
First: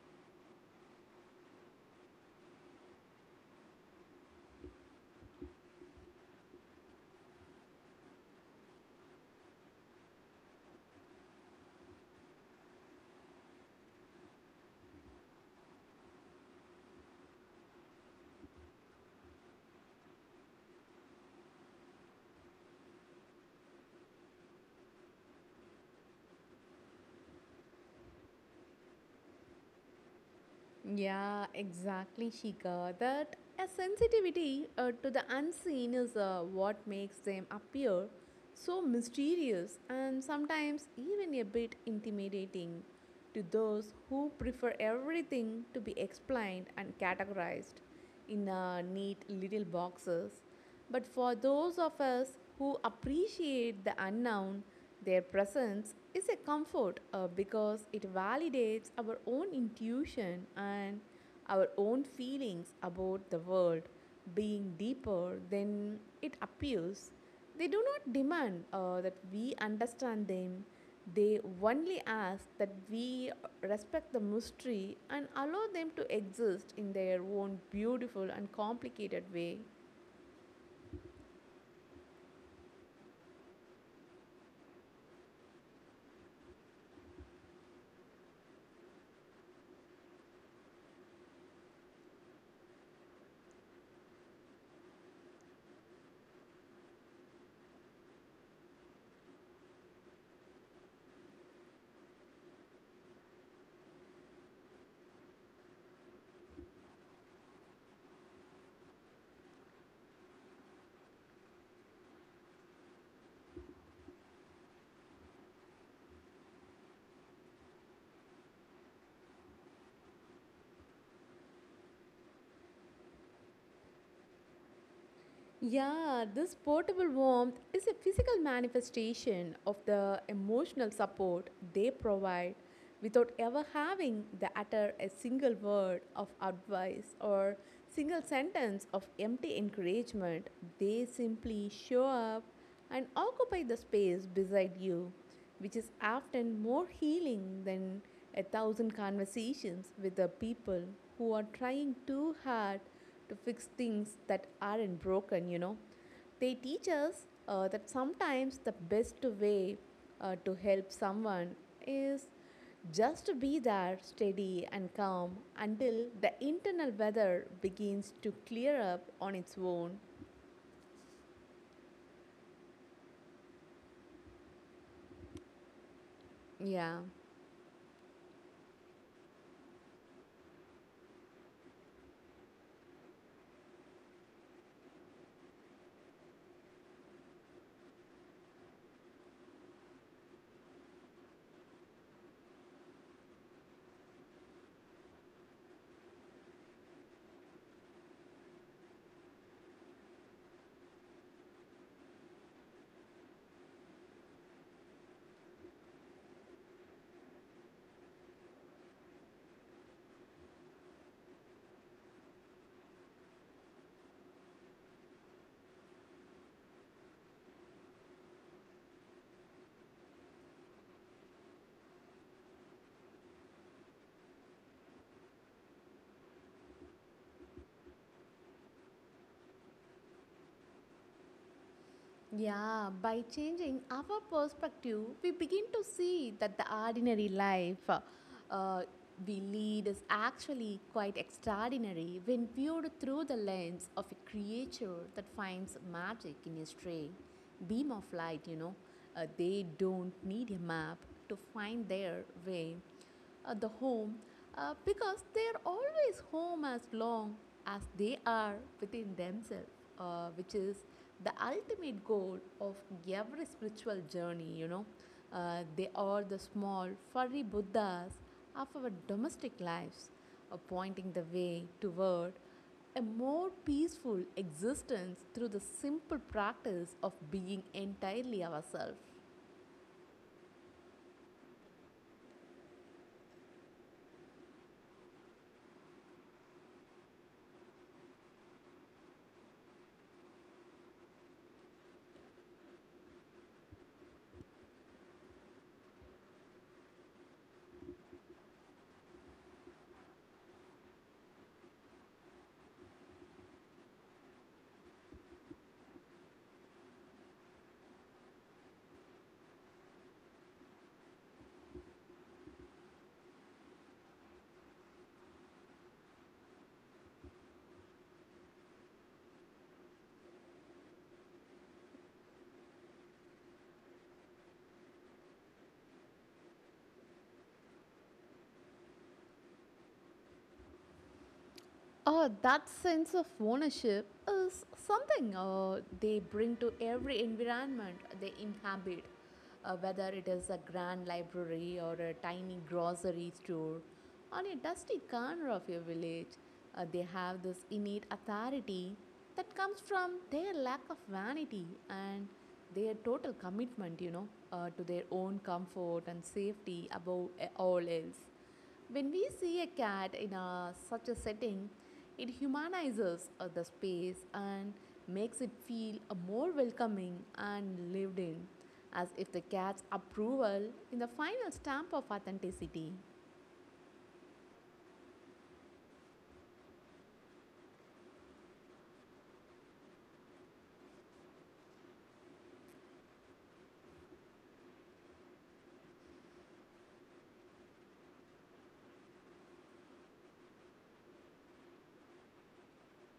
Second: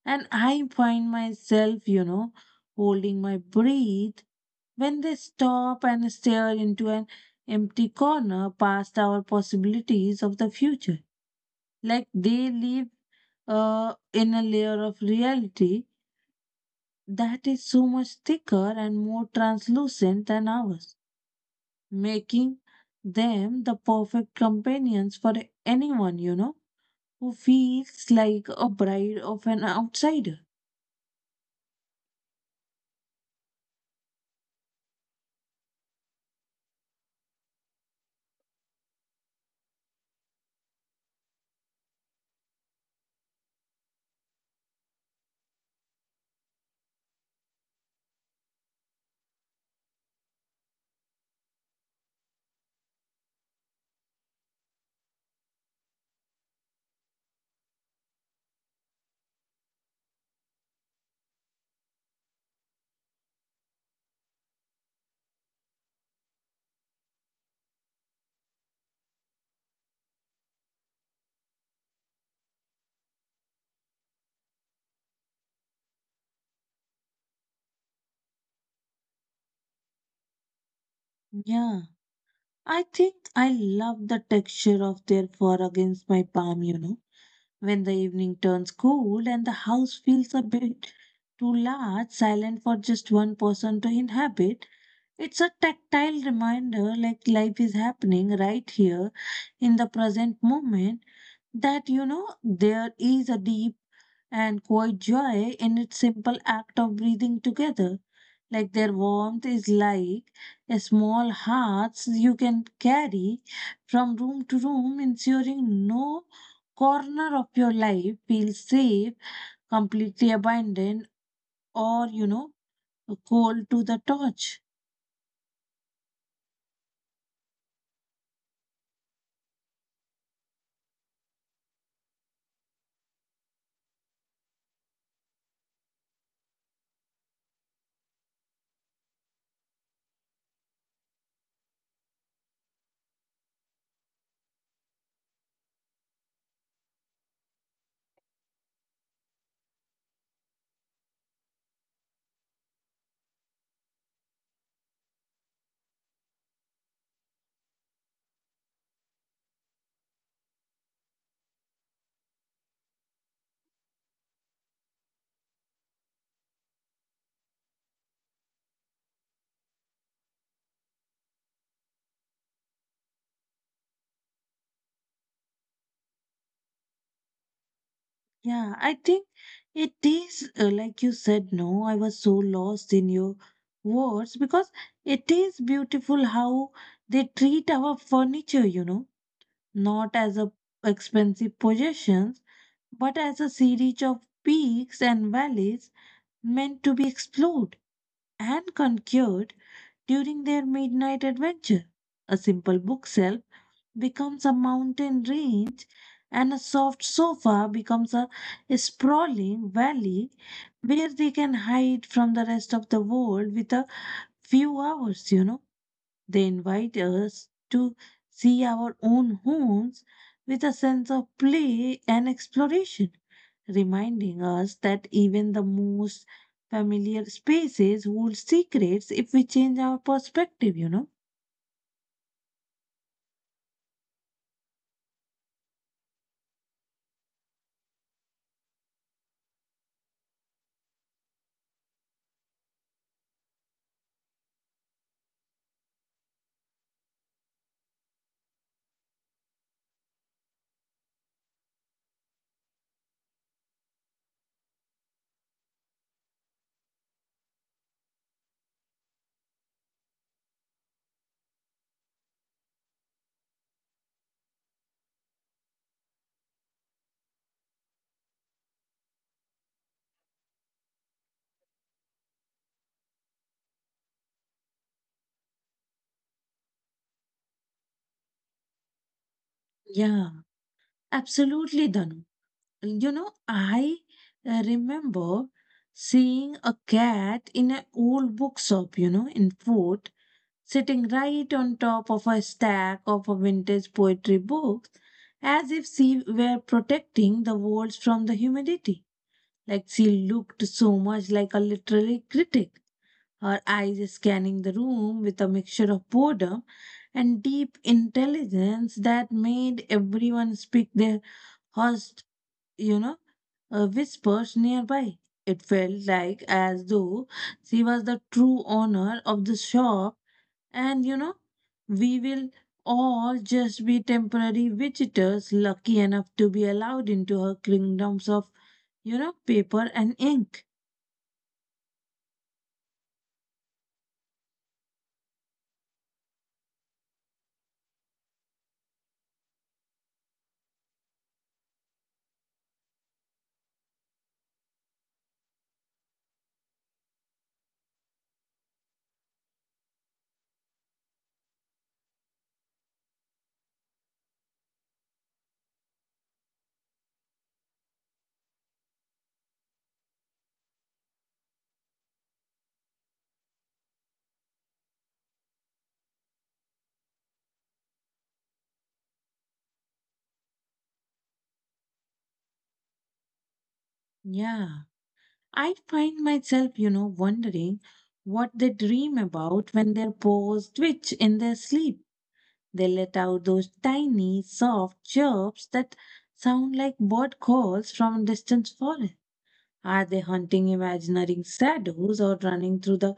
A: And I find myself, holding my breath when they stop and stare into an empty corner past our possibilities of the future. Like they live in a layer of reality that is so much thicker and more translucent than ours, making them the perfect companions for anyone who feels like a bride of an outsider.
B: Yeah, exactly, Shika. That a sensitivity to the unseen is what makes them appear so mysterious and sometimes even a bit intimidating to those who prefer everything to be explained and categorized in neat little boxes. But for those of us who appreciate the unknown, their presence is a comfort because it validates our own intuition and our own feelings about the world being deeper than it appears. They do not demand that we understand them. They only ask that we respect the mystery and allow them to exist in their own beautiful and complicated way.
A: Yeah, I think I love the texture of their fur against my palm. When the evening turns cold and the house feels a bit too large, silent for just one person to inhabit, it's a tactile reminder like life is happening right here in the present moment that there is a deep and quite joy in its simple act of breathing together. Like their warmth is like a small hearts you can carry from room to room, ensuring no corner of your life feels safe, completely abandoned, or cold to the touch.
B: Yeah, this portable warmth is a physical manifestation of the emotional support they provide without ever having to utter a single word of advice or single sentence of empty encouragement. They simply show up and occupy the space beside you, which is often more healing than a thousand conversations with the people who are trying too hard to fix things that aren't broken, you know. They teach us that sometimes the best way to help someone is just to be there steady and calm until the internal weather begins to clear up on its own. Yeah.
A: Yeah, I think it is like you said, no, I was so lost in your words because it is beautiful how they treat our furniture, not as a expensive possessions, but as a series of peaks and valleys meant to be explored and conquered during their midnight adventure. A simple bookshelf becomes a mountain range, and a soft sofa becomes a sprawling valley where they can hide from the rest of the world with a few hours. They invite us to see our own homes with a sense of play and exploration, reminding us that even the most familiar spaces hold secrets if we change our perspective.
B: Yeah, by changing our perspective, we begin to see that the ordinary life we lead is actually quite extraordinary when viewed through the lens of a creature that finds magic in a stray beam of light, you know. They don't need a map to find their way the home because they are always home as long as they are within themselves, which is the ultimate goal of every spiritual journey, you know. They are the small furry Buddhas of our domestic lives, pointing the way toward a more peaceful existence through the simple practice of being entirely ourselves.
A: Yeah, absolutely, Danu. I remember seeing a cat in an old bookshop, in Fort, sitting right on top of a stack of vintage poetry books, as if she were protecting the walls from the humidity. Like she looked so much like a literary critic, her eyes scanning the room with a mixture of boredom and deep intelligence that made everyone speak their hushed, you know, whispers nearby. It felt like as though she was the true owner of the shop and we will all just be temporary visitors lucky enough to be allowed into her kingdoms of paper and ink.
B: That sense of ownership is something they bring to every environment they inhabit, whether it is a grand library or a tiny grocery store or a dusty corner of your village. They have this innate authority that comes from their lack of vanity and their total commitment, you know, to their own comfort and safety above all else. When we see a cat in a, such a setting, it humanizes the space and makes it feel more welcoming and lived in, as if the cat's approval is the final stamp of authenticity.
A: Yeah. I find myself, wondering what they dream about when their paws twitch in their sleep. They let out those tiny, soft chirps that sound like bird calls from a distant forest. Are they hunting imaginary shadows or running through the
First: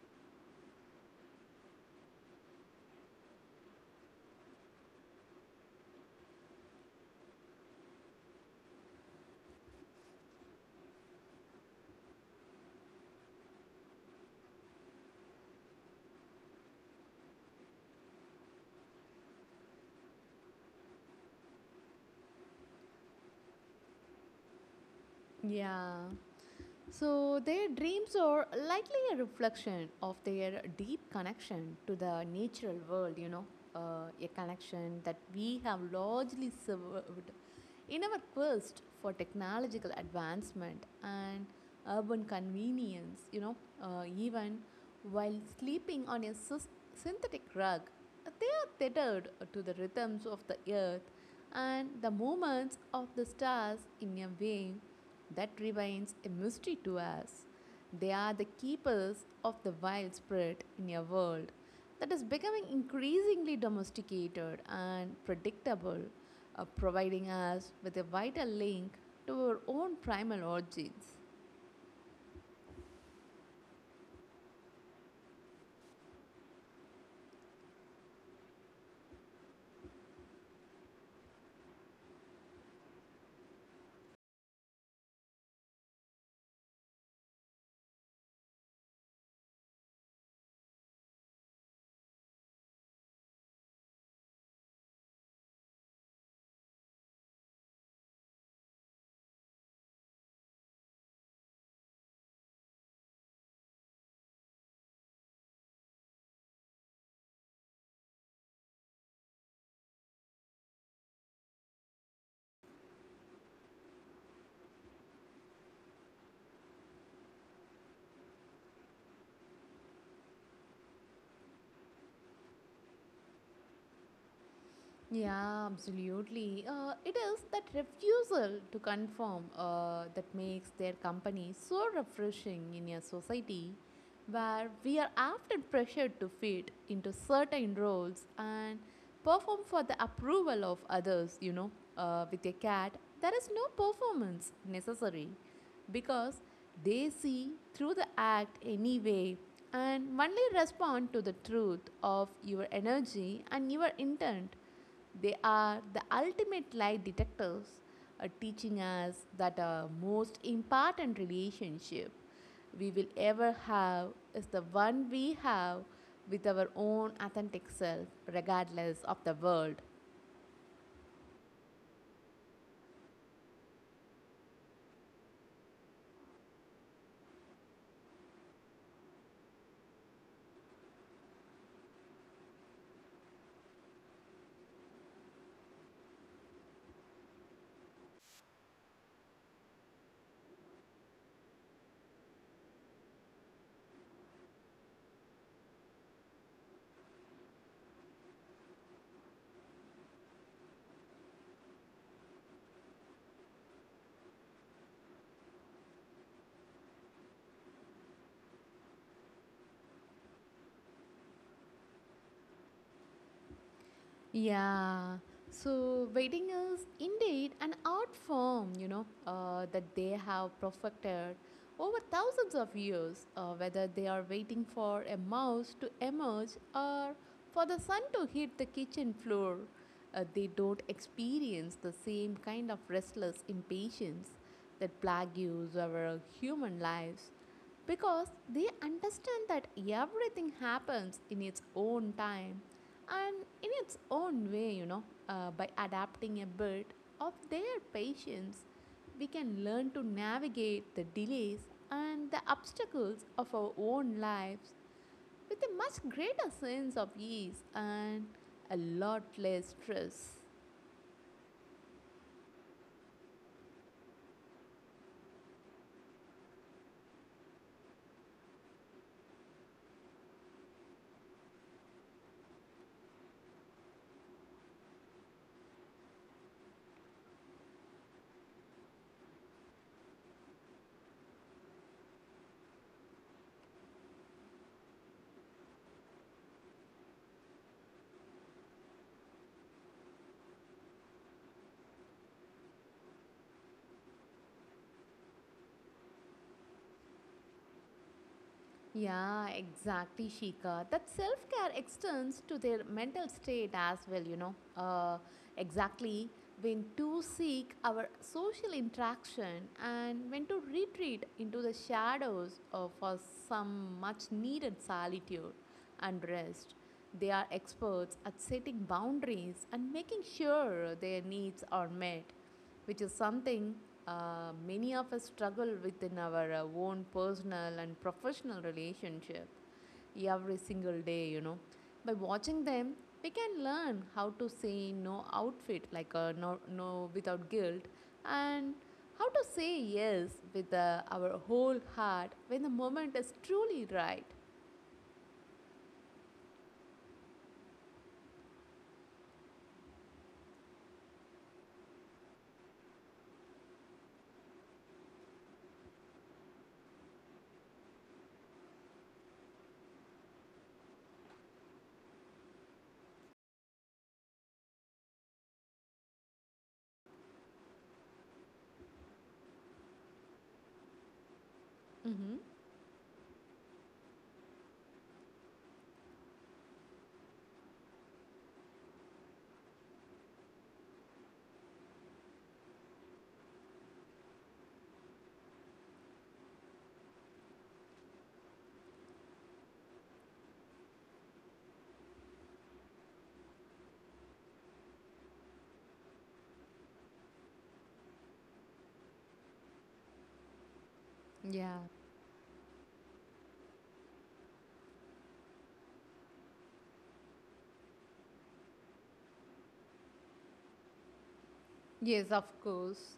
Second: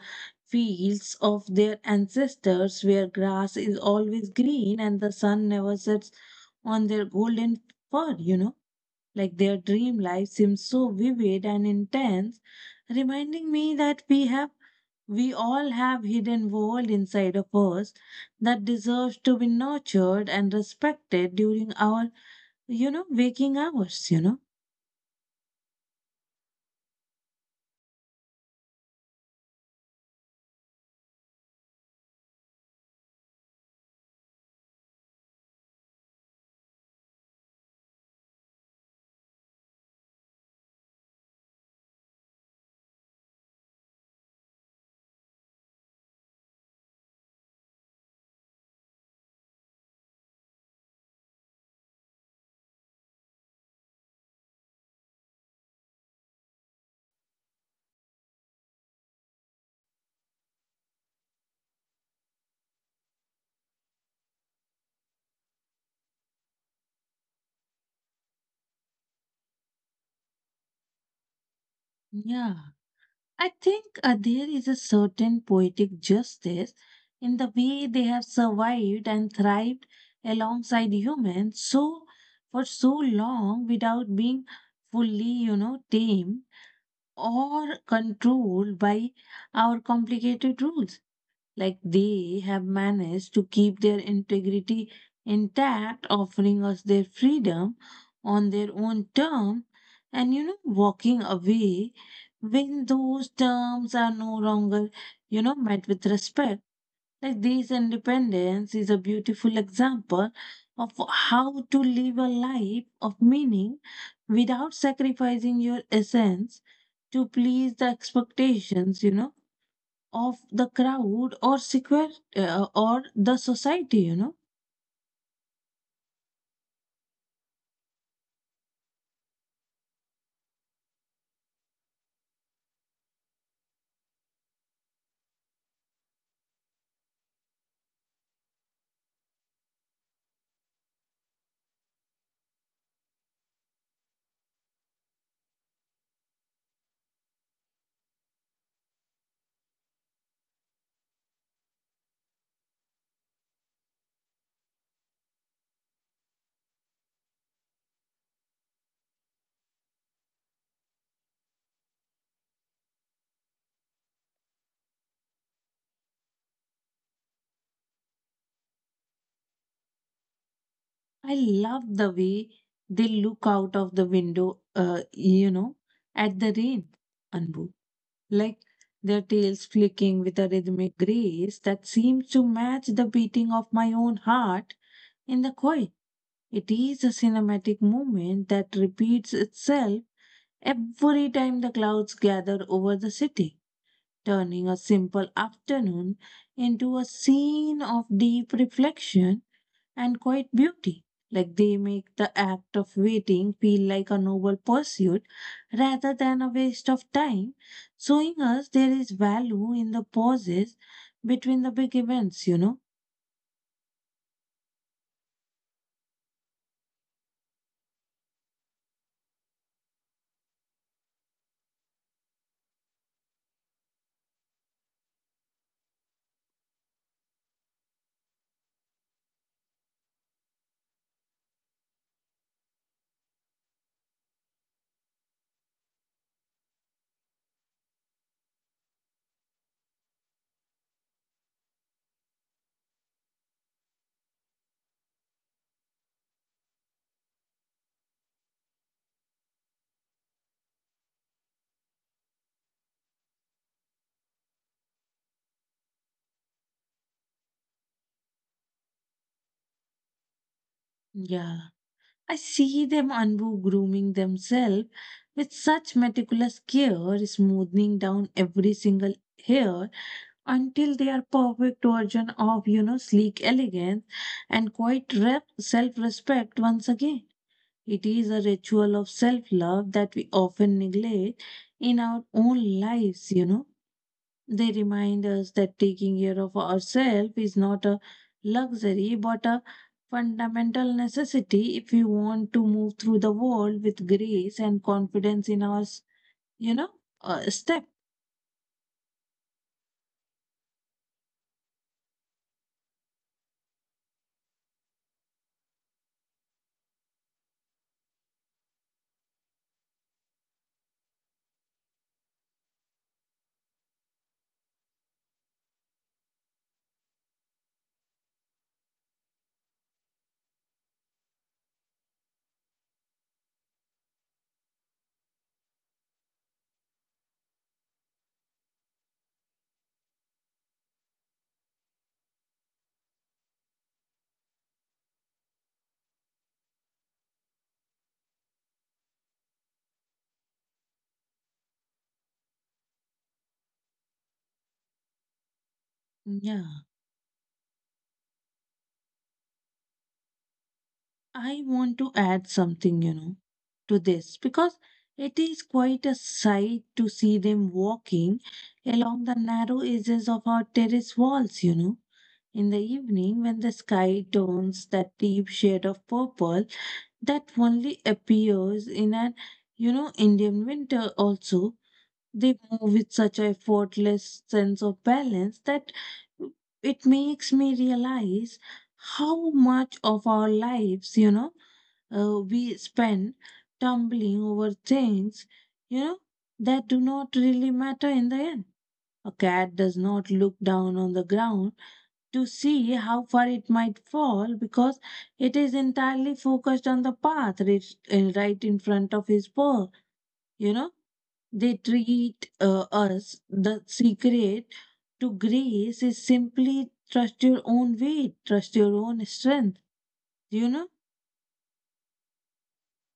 A: fields of their ancestors where grass is always green and the sun never sets on their golden fur, you know? Like their dream life seems so vivid and intense, reminding me that we all have hidden world inside of us that deserves to be nurtured and respected during our waking hours.
B: Yeah. So their dreams are likely a reflection of their deep connection to the natural world, you know, a connection that we have largely served in our quest for technological advancement and urban convenience, you know, even while sleeping on a synthetic rug, they are tethered to the rhythms of the earth and the movements of the stars in a way that remains a mystery to us. They are the keepers of the wild spirit in a world that is becoming increasingly domesticated and predictable, providing us with a vital link to our own primal origins.
A: Yeah, I think there is a certain poetic justice in the way they have survived and thrived alongside humans so for so long without being fully, you know, tamed or controlled by our complicated rules. Like they have managed to keep their integrity intact, offering us their freedom on their own terms, and you know, walking away when those terms are no longer, you know, met with respect. Like this independence is a beautiful example of how to live a life of meaning without sacrificing your essence to please the expectations, you know of the crowd or secret or the society.
B: Yeah, absolutely. It is that refusal to conform that makes their company so refreshing in a society where we are often pressured to fit into certain roles and perform for the approval of others. You know, with a cat, there is no performance necessary because they see through the act anyway and only respond to the truth of your energy and your intent. They are the ultimate lie detectors, teaching us that our most important relationship we will ever have is the one we have with our own authentic self, regardless of the world.
A: I love the way they look out of the window you know at the rain, Anbu, like their tails flicking with a rhythmic grace that seems to match the beating of my own heart in the quiet. It is a cinematic moment that repeats itself every time the clouds gather over the city, turning a simple afternoon into a scene of deep reflection and quiet beauty. Like they make the act of waiting feel like a noble pursuit rather than a waste of time, showing us there is value in the pauses between the big events, you know?
B: Yeah. So wedding is indeed an art form, you know, that they have perfected over thousands of years, whether they are waiting for a mouse to emerge or for the sun to hit the kitchen floor. They don't experience the same kind of restless impatience that plague our human lives because they understand that everything happens in its own time and in its own way, by adapting a bit of their patience, we can learn to navigate the delays and the obstacles of our own lives with a much greater sense of ease and a lot less stress.
A: Yeah. I see them, Anbu, grooming themselves with such meticulous care, smoothing down every single hair until they are perfect version of you know sleek elegance and quite self-respect once again. It is a ritual of self-love that we often neglect in our own lives, you know. They remind us that taking care of ourselves is not a luxury but a fundamental necessity if we want to move through the world with grace and confidence in our, you know, step.
B: Yeah, exactly, Shika. That self care extends to their mental state as well, you know. exactly. When to seek our social interaction and when to retreat into the shadows for some much needed solitude and rest. They are experts at setting boundaries and making sure their needs are met, which is something many of us struggle within our own personal and professional relationship every single day. By watching them, we can learn how to say no outfit like no, no without guilt and how to say yes with our whole heart when the moment is truly right.
A: Yeah, I want to add something, you know, to this because it is quite a sight to see them walking along the narrow edges of our terrace walls, you know. In the evening, when the sky turns that deep shade of purple, that only appears in an you know Indian winter also,
B: Mm-hmm.
A: they move with such a effortless sense of balance that it makes me realize how much of our lives you know we spend tumbling over things you know that do not really matter in the end. A cat does not look down on the ground to see how far it might fall because it is entirely focused on the path right in front of his paw. You know,
B: Yeah.
A: they treat us the secret to grace is simply trust your own weight, trust your own strength. You know,
B: Yes, of course.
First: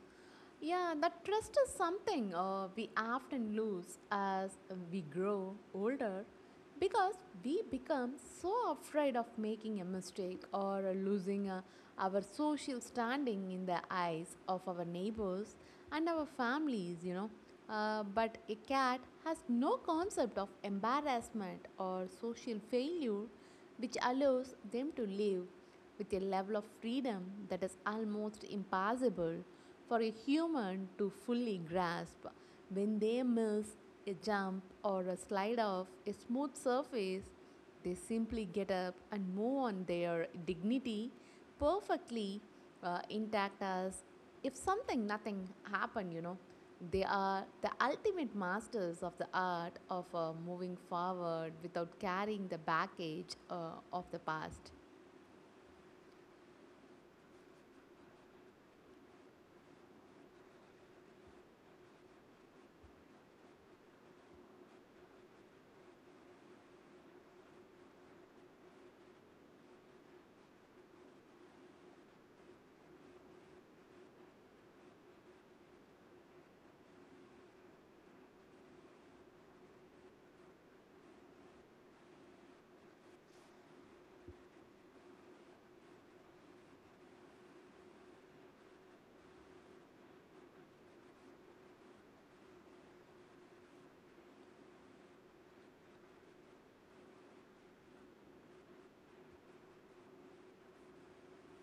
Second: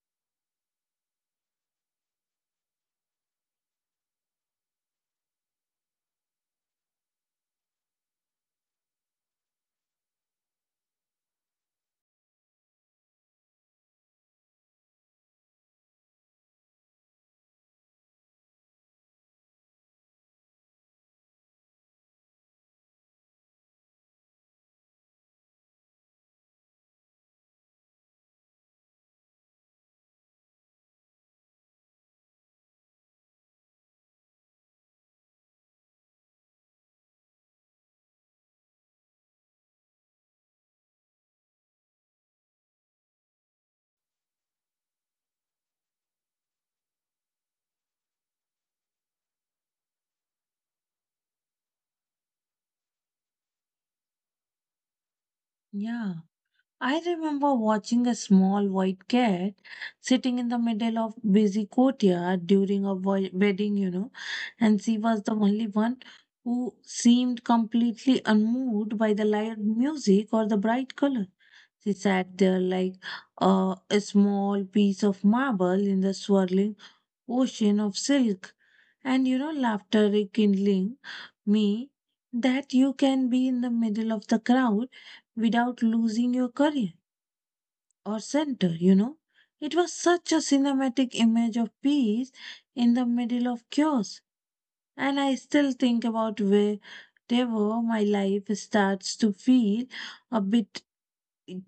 B: Yeah, that trust is something we often lose as we grow older because we become so afraid of making a mistake or losing our social standing in the eyes of our neighbors and our families, but a cat has no concept of embarrassment or social failure, which allows them to live with a level of freedom that is almost impossible for a human to fully grasp. When they miss a jump or a slide off a smooth surface, they simply get up and move on their dignity perfectly intact, as if something nothing happened. They are the ultimate masters of the art of moving forward without carrying the baggage of the past.
A: yeah. I remember watching a small white cat sitting in the middle of busy courtyard during a wedding, you know, and she was the only one who seemed completely unmoved by the loud music or the bright color. She sat there like a small piece of marble in the swirling ocean of silk, and you know, laughter rekindling me that you can be in the middle of the crowd without losing your career or center, you know. It was such a cinematic image of peace in the middle of chaos. And I still think about where they were, my life starts to feel a bit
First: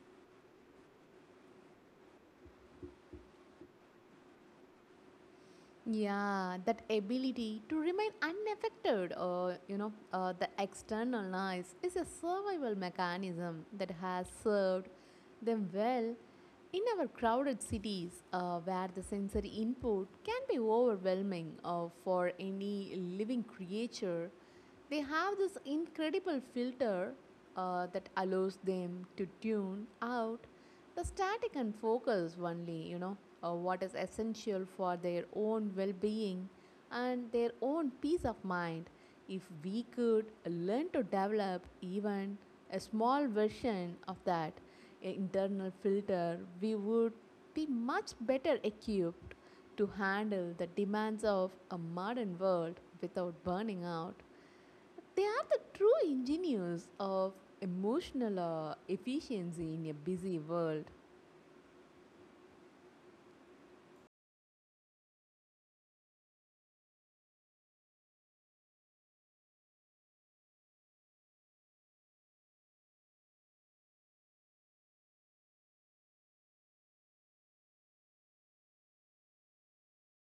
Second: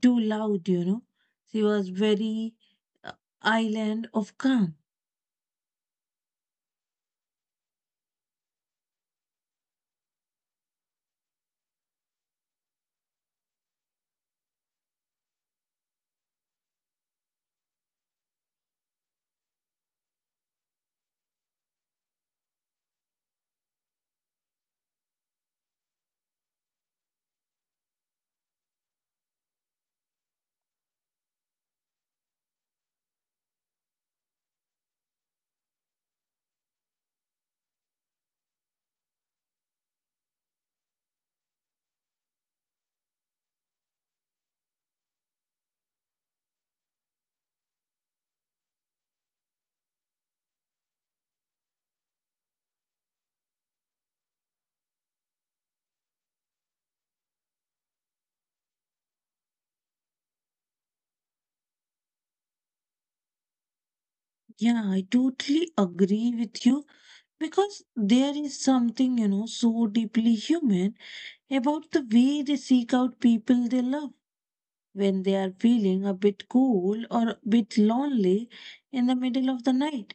A: too loud, you know. She was very uh, island of calm.
B: Yeah, that ability to remain unaffected or the external noise is a survival mechanism that has served them well in our crowded cities, where the sensory input can be overwhelming for any living creature. They have this incredible filter that allows them to tune out the static and focus only, what is essential for their own well being and their own peace of mind. If we could learn to develop even a small version of that internal filter, we would be much better equipped to handle the demands of a modern world without burning out. They are the true engineers of emotional efficiency in a busy world.
A: Yeah, I totally agree with you because there is something, you know, so deeply human about the way they seek out people they love when they are feeling a bit cool or a bit lonely in the middle of the night.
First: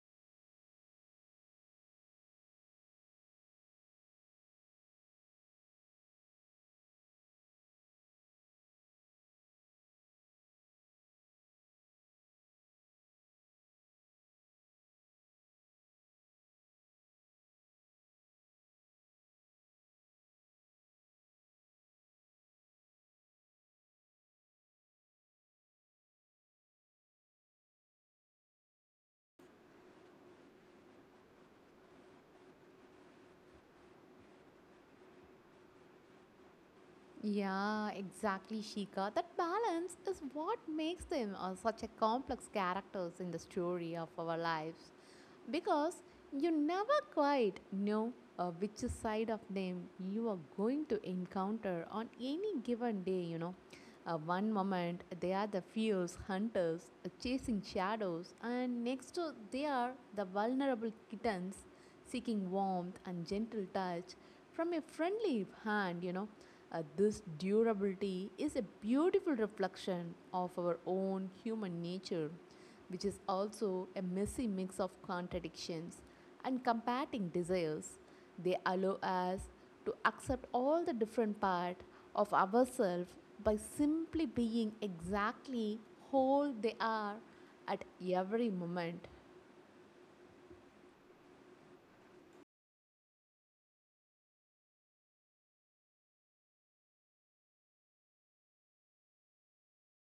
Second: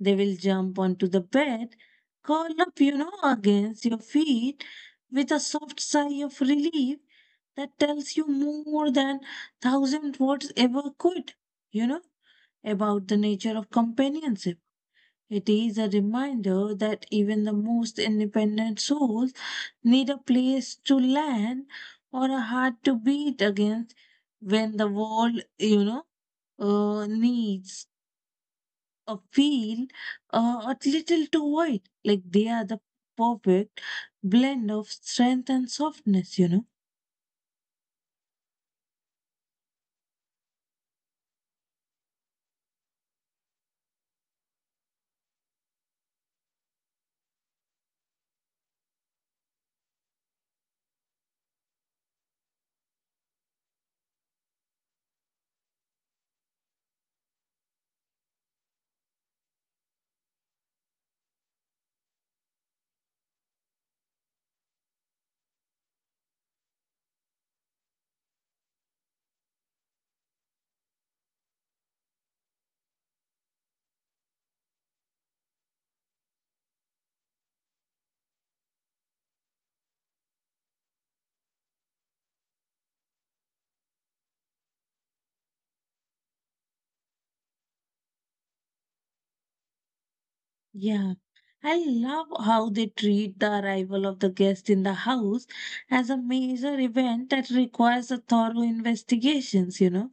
A: They will jump onto the bed, curl up, you know, against your feet with a soft sigh of relief that tells you more than thousand words ever could, you know, about the nature of companionship. It is a reminder that even the most independent souls need a place to land or a heart to beat against when the world, you know, needs a feel a little too wide. Like they are the perfect blend of strength and softness, you know.
B: Yeah, exactly, Shika. That balance is what makes them such a complex characters in the story of our lives, because you never quite know which side of them you are going to encounter on any given day. One moment they are the fierce hunters chasing shadows, and next to they are the vulnerable kittens seeking warmth and gentle touch from a friendly hand. This durability is a beautiful reflection of our own human nature, which is also a messy mix of contradictions and combating desires. They allow us to accept all the different parts of ourselves by simply being exactly whole they are at every moment.
A: Yeah. I love how they treat the arrival of the guest in the house as a major event that requires a thorough investigations, you know,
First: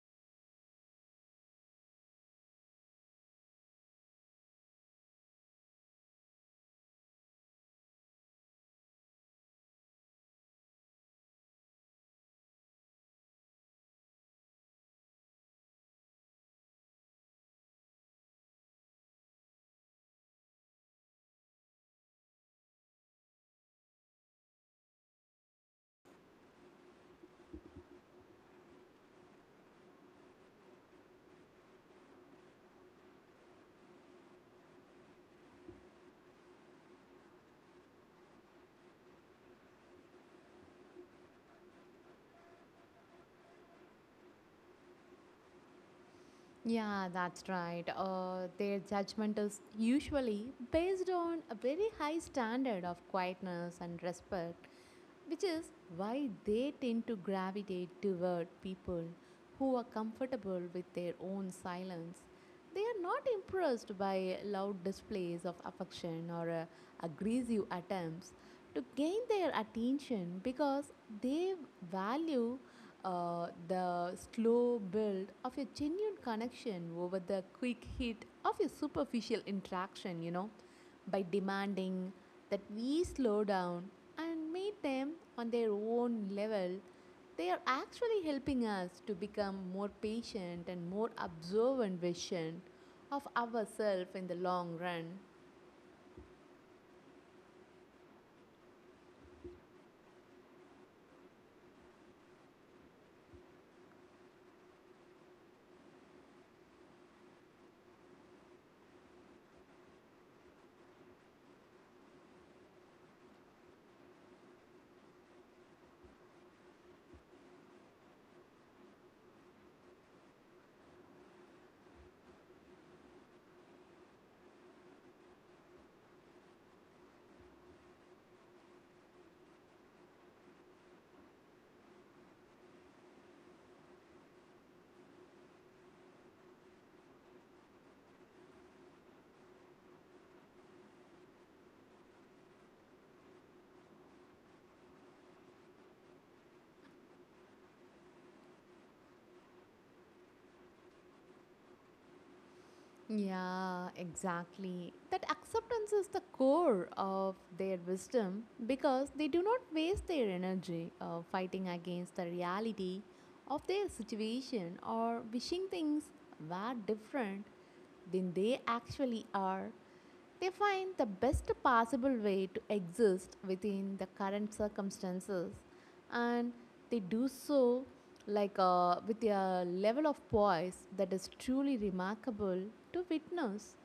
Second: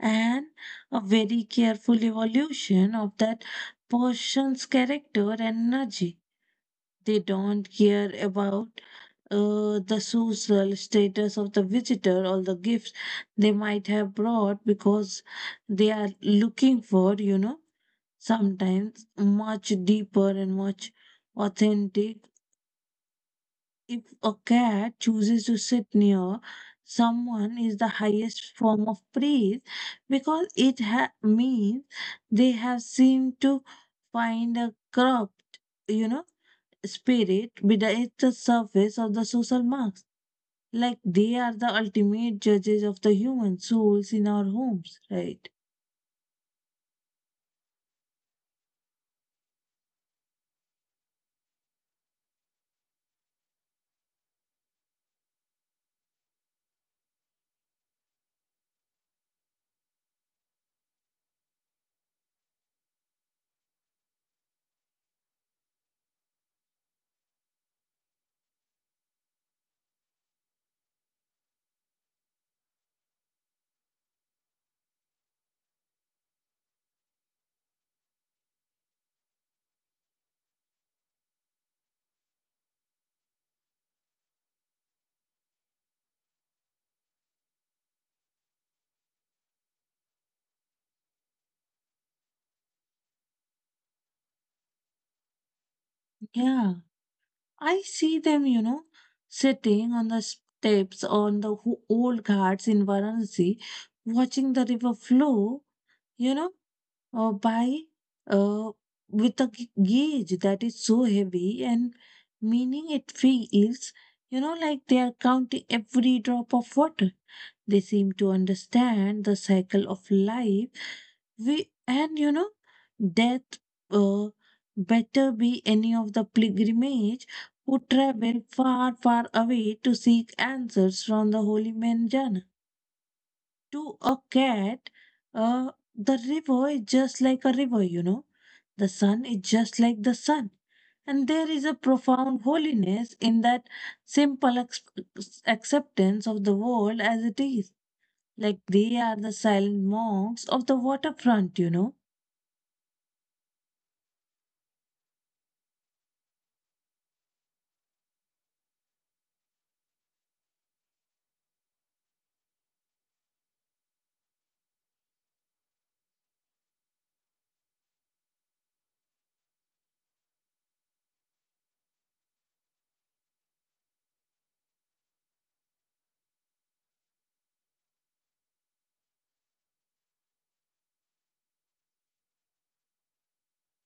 A: and a very careful evolution of that person's character and energy. They don't care about the social status of the visitor or the gifts they might have brought because they are looking for, you know, sometimes much deeper and much authentic. If a cat chooses to sit near someone is the highest form of praise because it means they have seemed to find a corrupt, you know, spirit beneath the surface of the social mask. Like they are the ultimate judges of the human souls in our homes, right?
B: Yeah, that's right. Their judgment is usually based on a very high standard of quietness and respect, which is why they tend to gravitate toward people who are comfortable with their own silence. They are not impressed by loud displays of affection or aggressive attempts to gain their attention because they value the slow build of a genuine connection over the quick hit of a superficial interaction, by demanding that we slow down and meet them on their own level. They are actually helping us to become more patient and more observant vision of ourselves in the long run.
A: Yeah, I see them, you know, sitting on the steps on the old ghats in Varanasi, watching the river flow you know, by uh, with a gauge that is so heavy and meaning it feels, you know, like they are counting every drop of water. They seem to understand the cycle of life. We and you know, death. Uh, Better be any of the pilgrimage who travel far, far away to seek answers from the holy man Jana. To a cat, the river is just like a river, you know. The sun is just like the sun. And there is a profound holiness in that simple acceptance of the world as it is. Like they are the silent monks of the waterfront, you know.
B: Yeah, exactly. That acceptance is the core of their wisdom because they do not waste their energy fighting against the reality of their situation or wishing things were different than they actually are. They find the best possible way to exist within the current circumstances, and they do so like with a level of poise that is truly remarkable to witness.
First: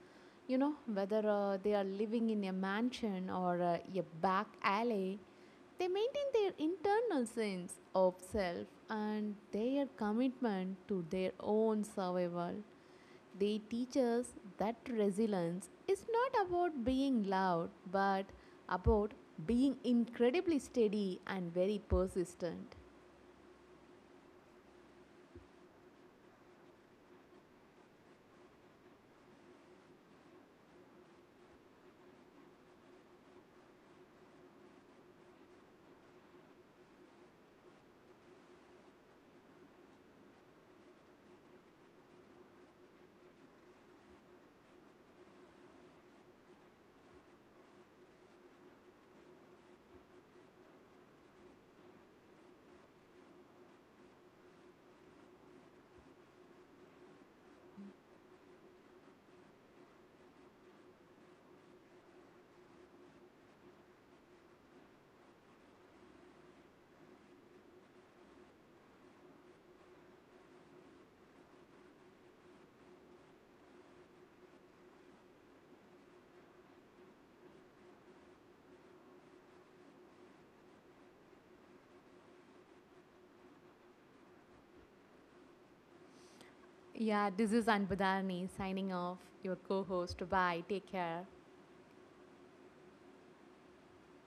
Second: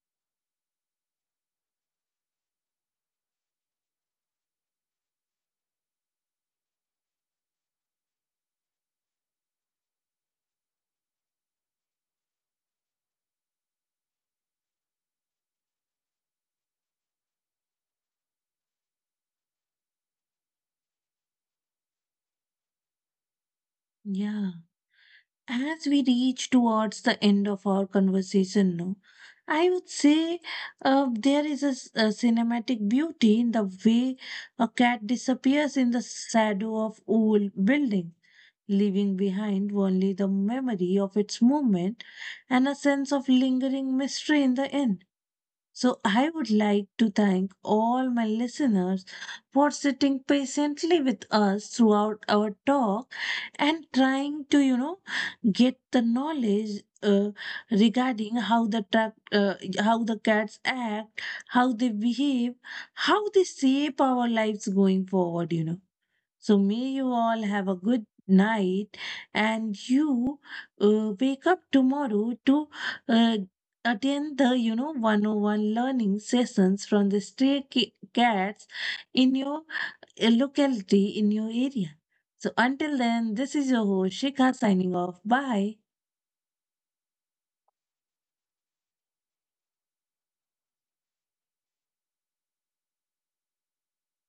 B: You know, whether they are living in a mansion or a back alley, they maintain their internal sense of self and their commitment to their own survival. They teach us that resilience is not about being loud, but about being incredibly steady and very persistent.
A: Yeah. As we reach towards the end of our conversation no, I would say there is a, a cinematic beauty in the way a cat disappears in the shadow of old building, leaving behind only the memory of its movement and a sense of lingering mystery in the end. So I would like to thank all my listeners for sitting patiently with us throughout our talk and trying to you know get the knowledge regarding how the how the cats act, how they behave, how they shape our lives going forward. You know. So may you all have a good night, and you wake up tomorrow to uh, attend the you know 101 learning sessions from the stray cats in your locality in your area. So until then, this is your host Shikha signing off. Bye.
B: Yeah, this is Anbudharni signing off, your co host. Bye. Take care.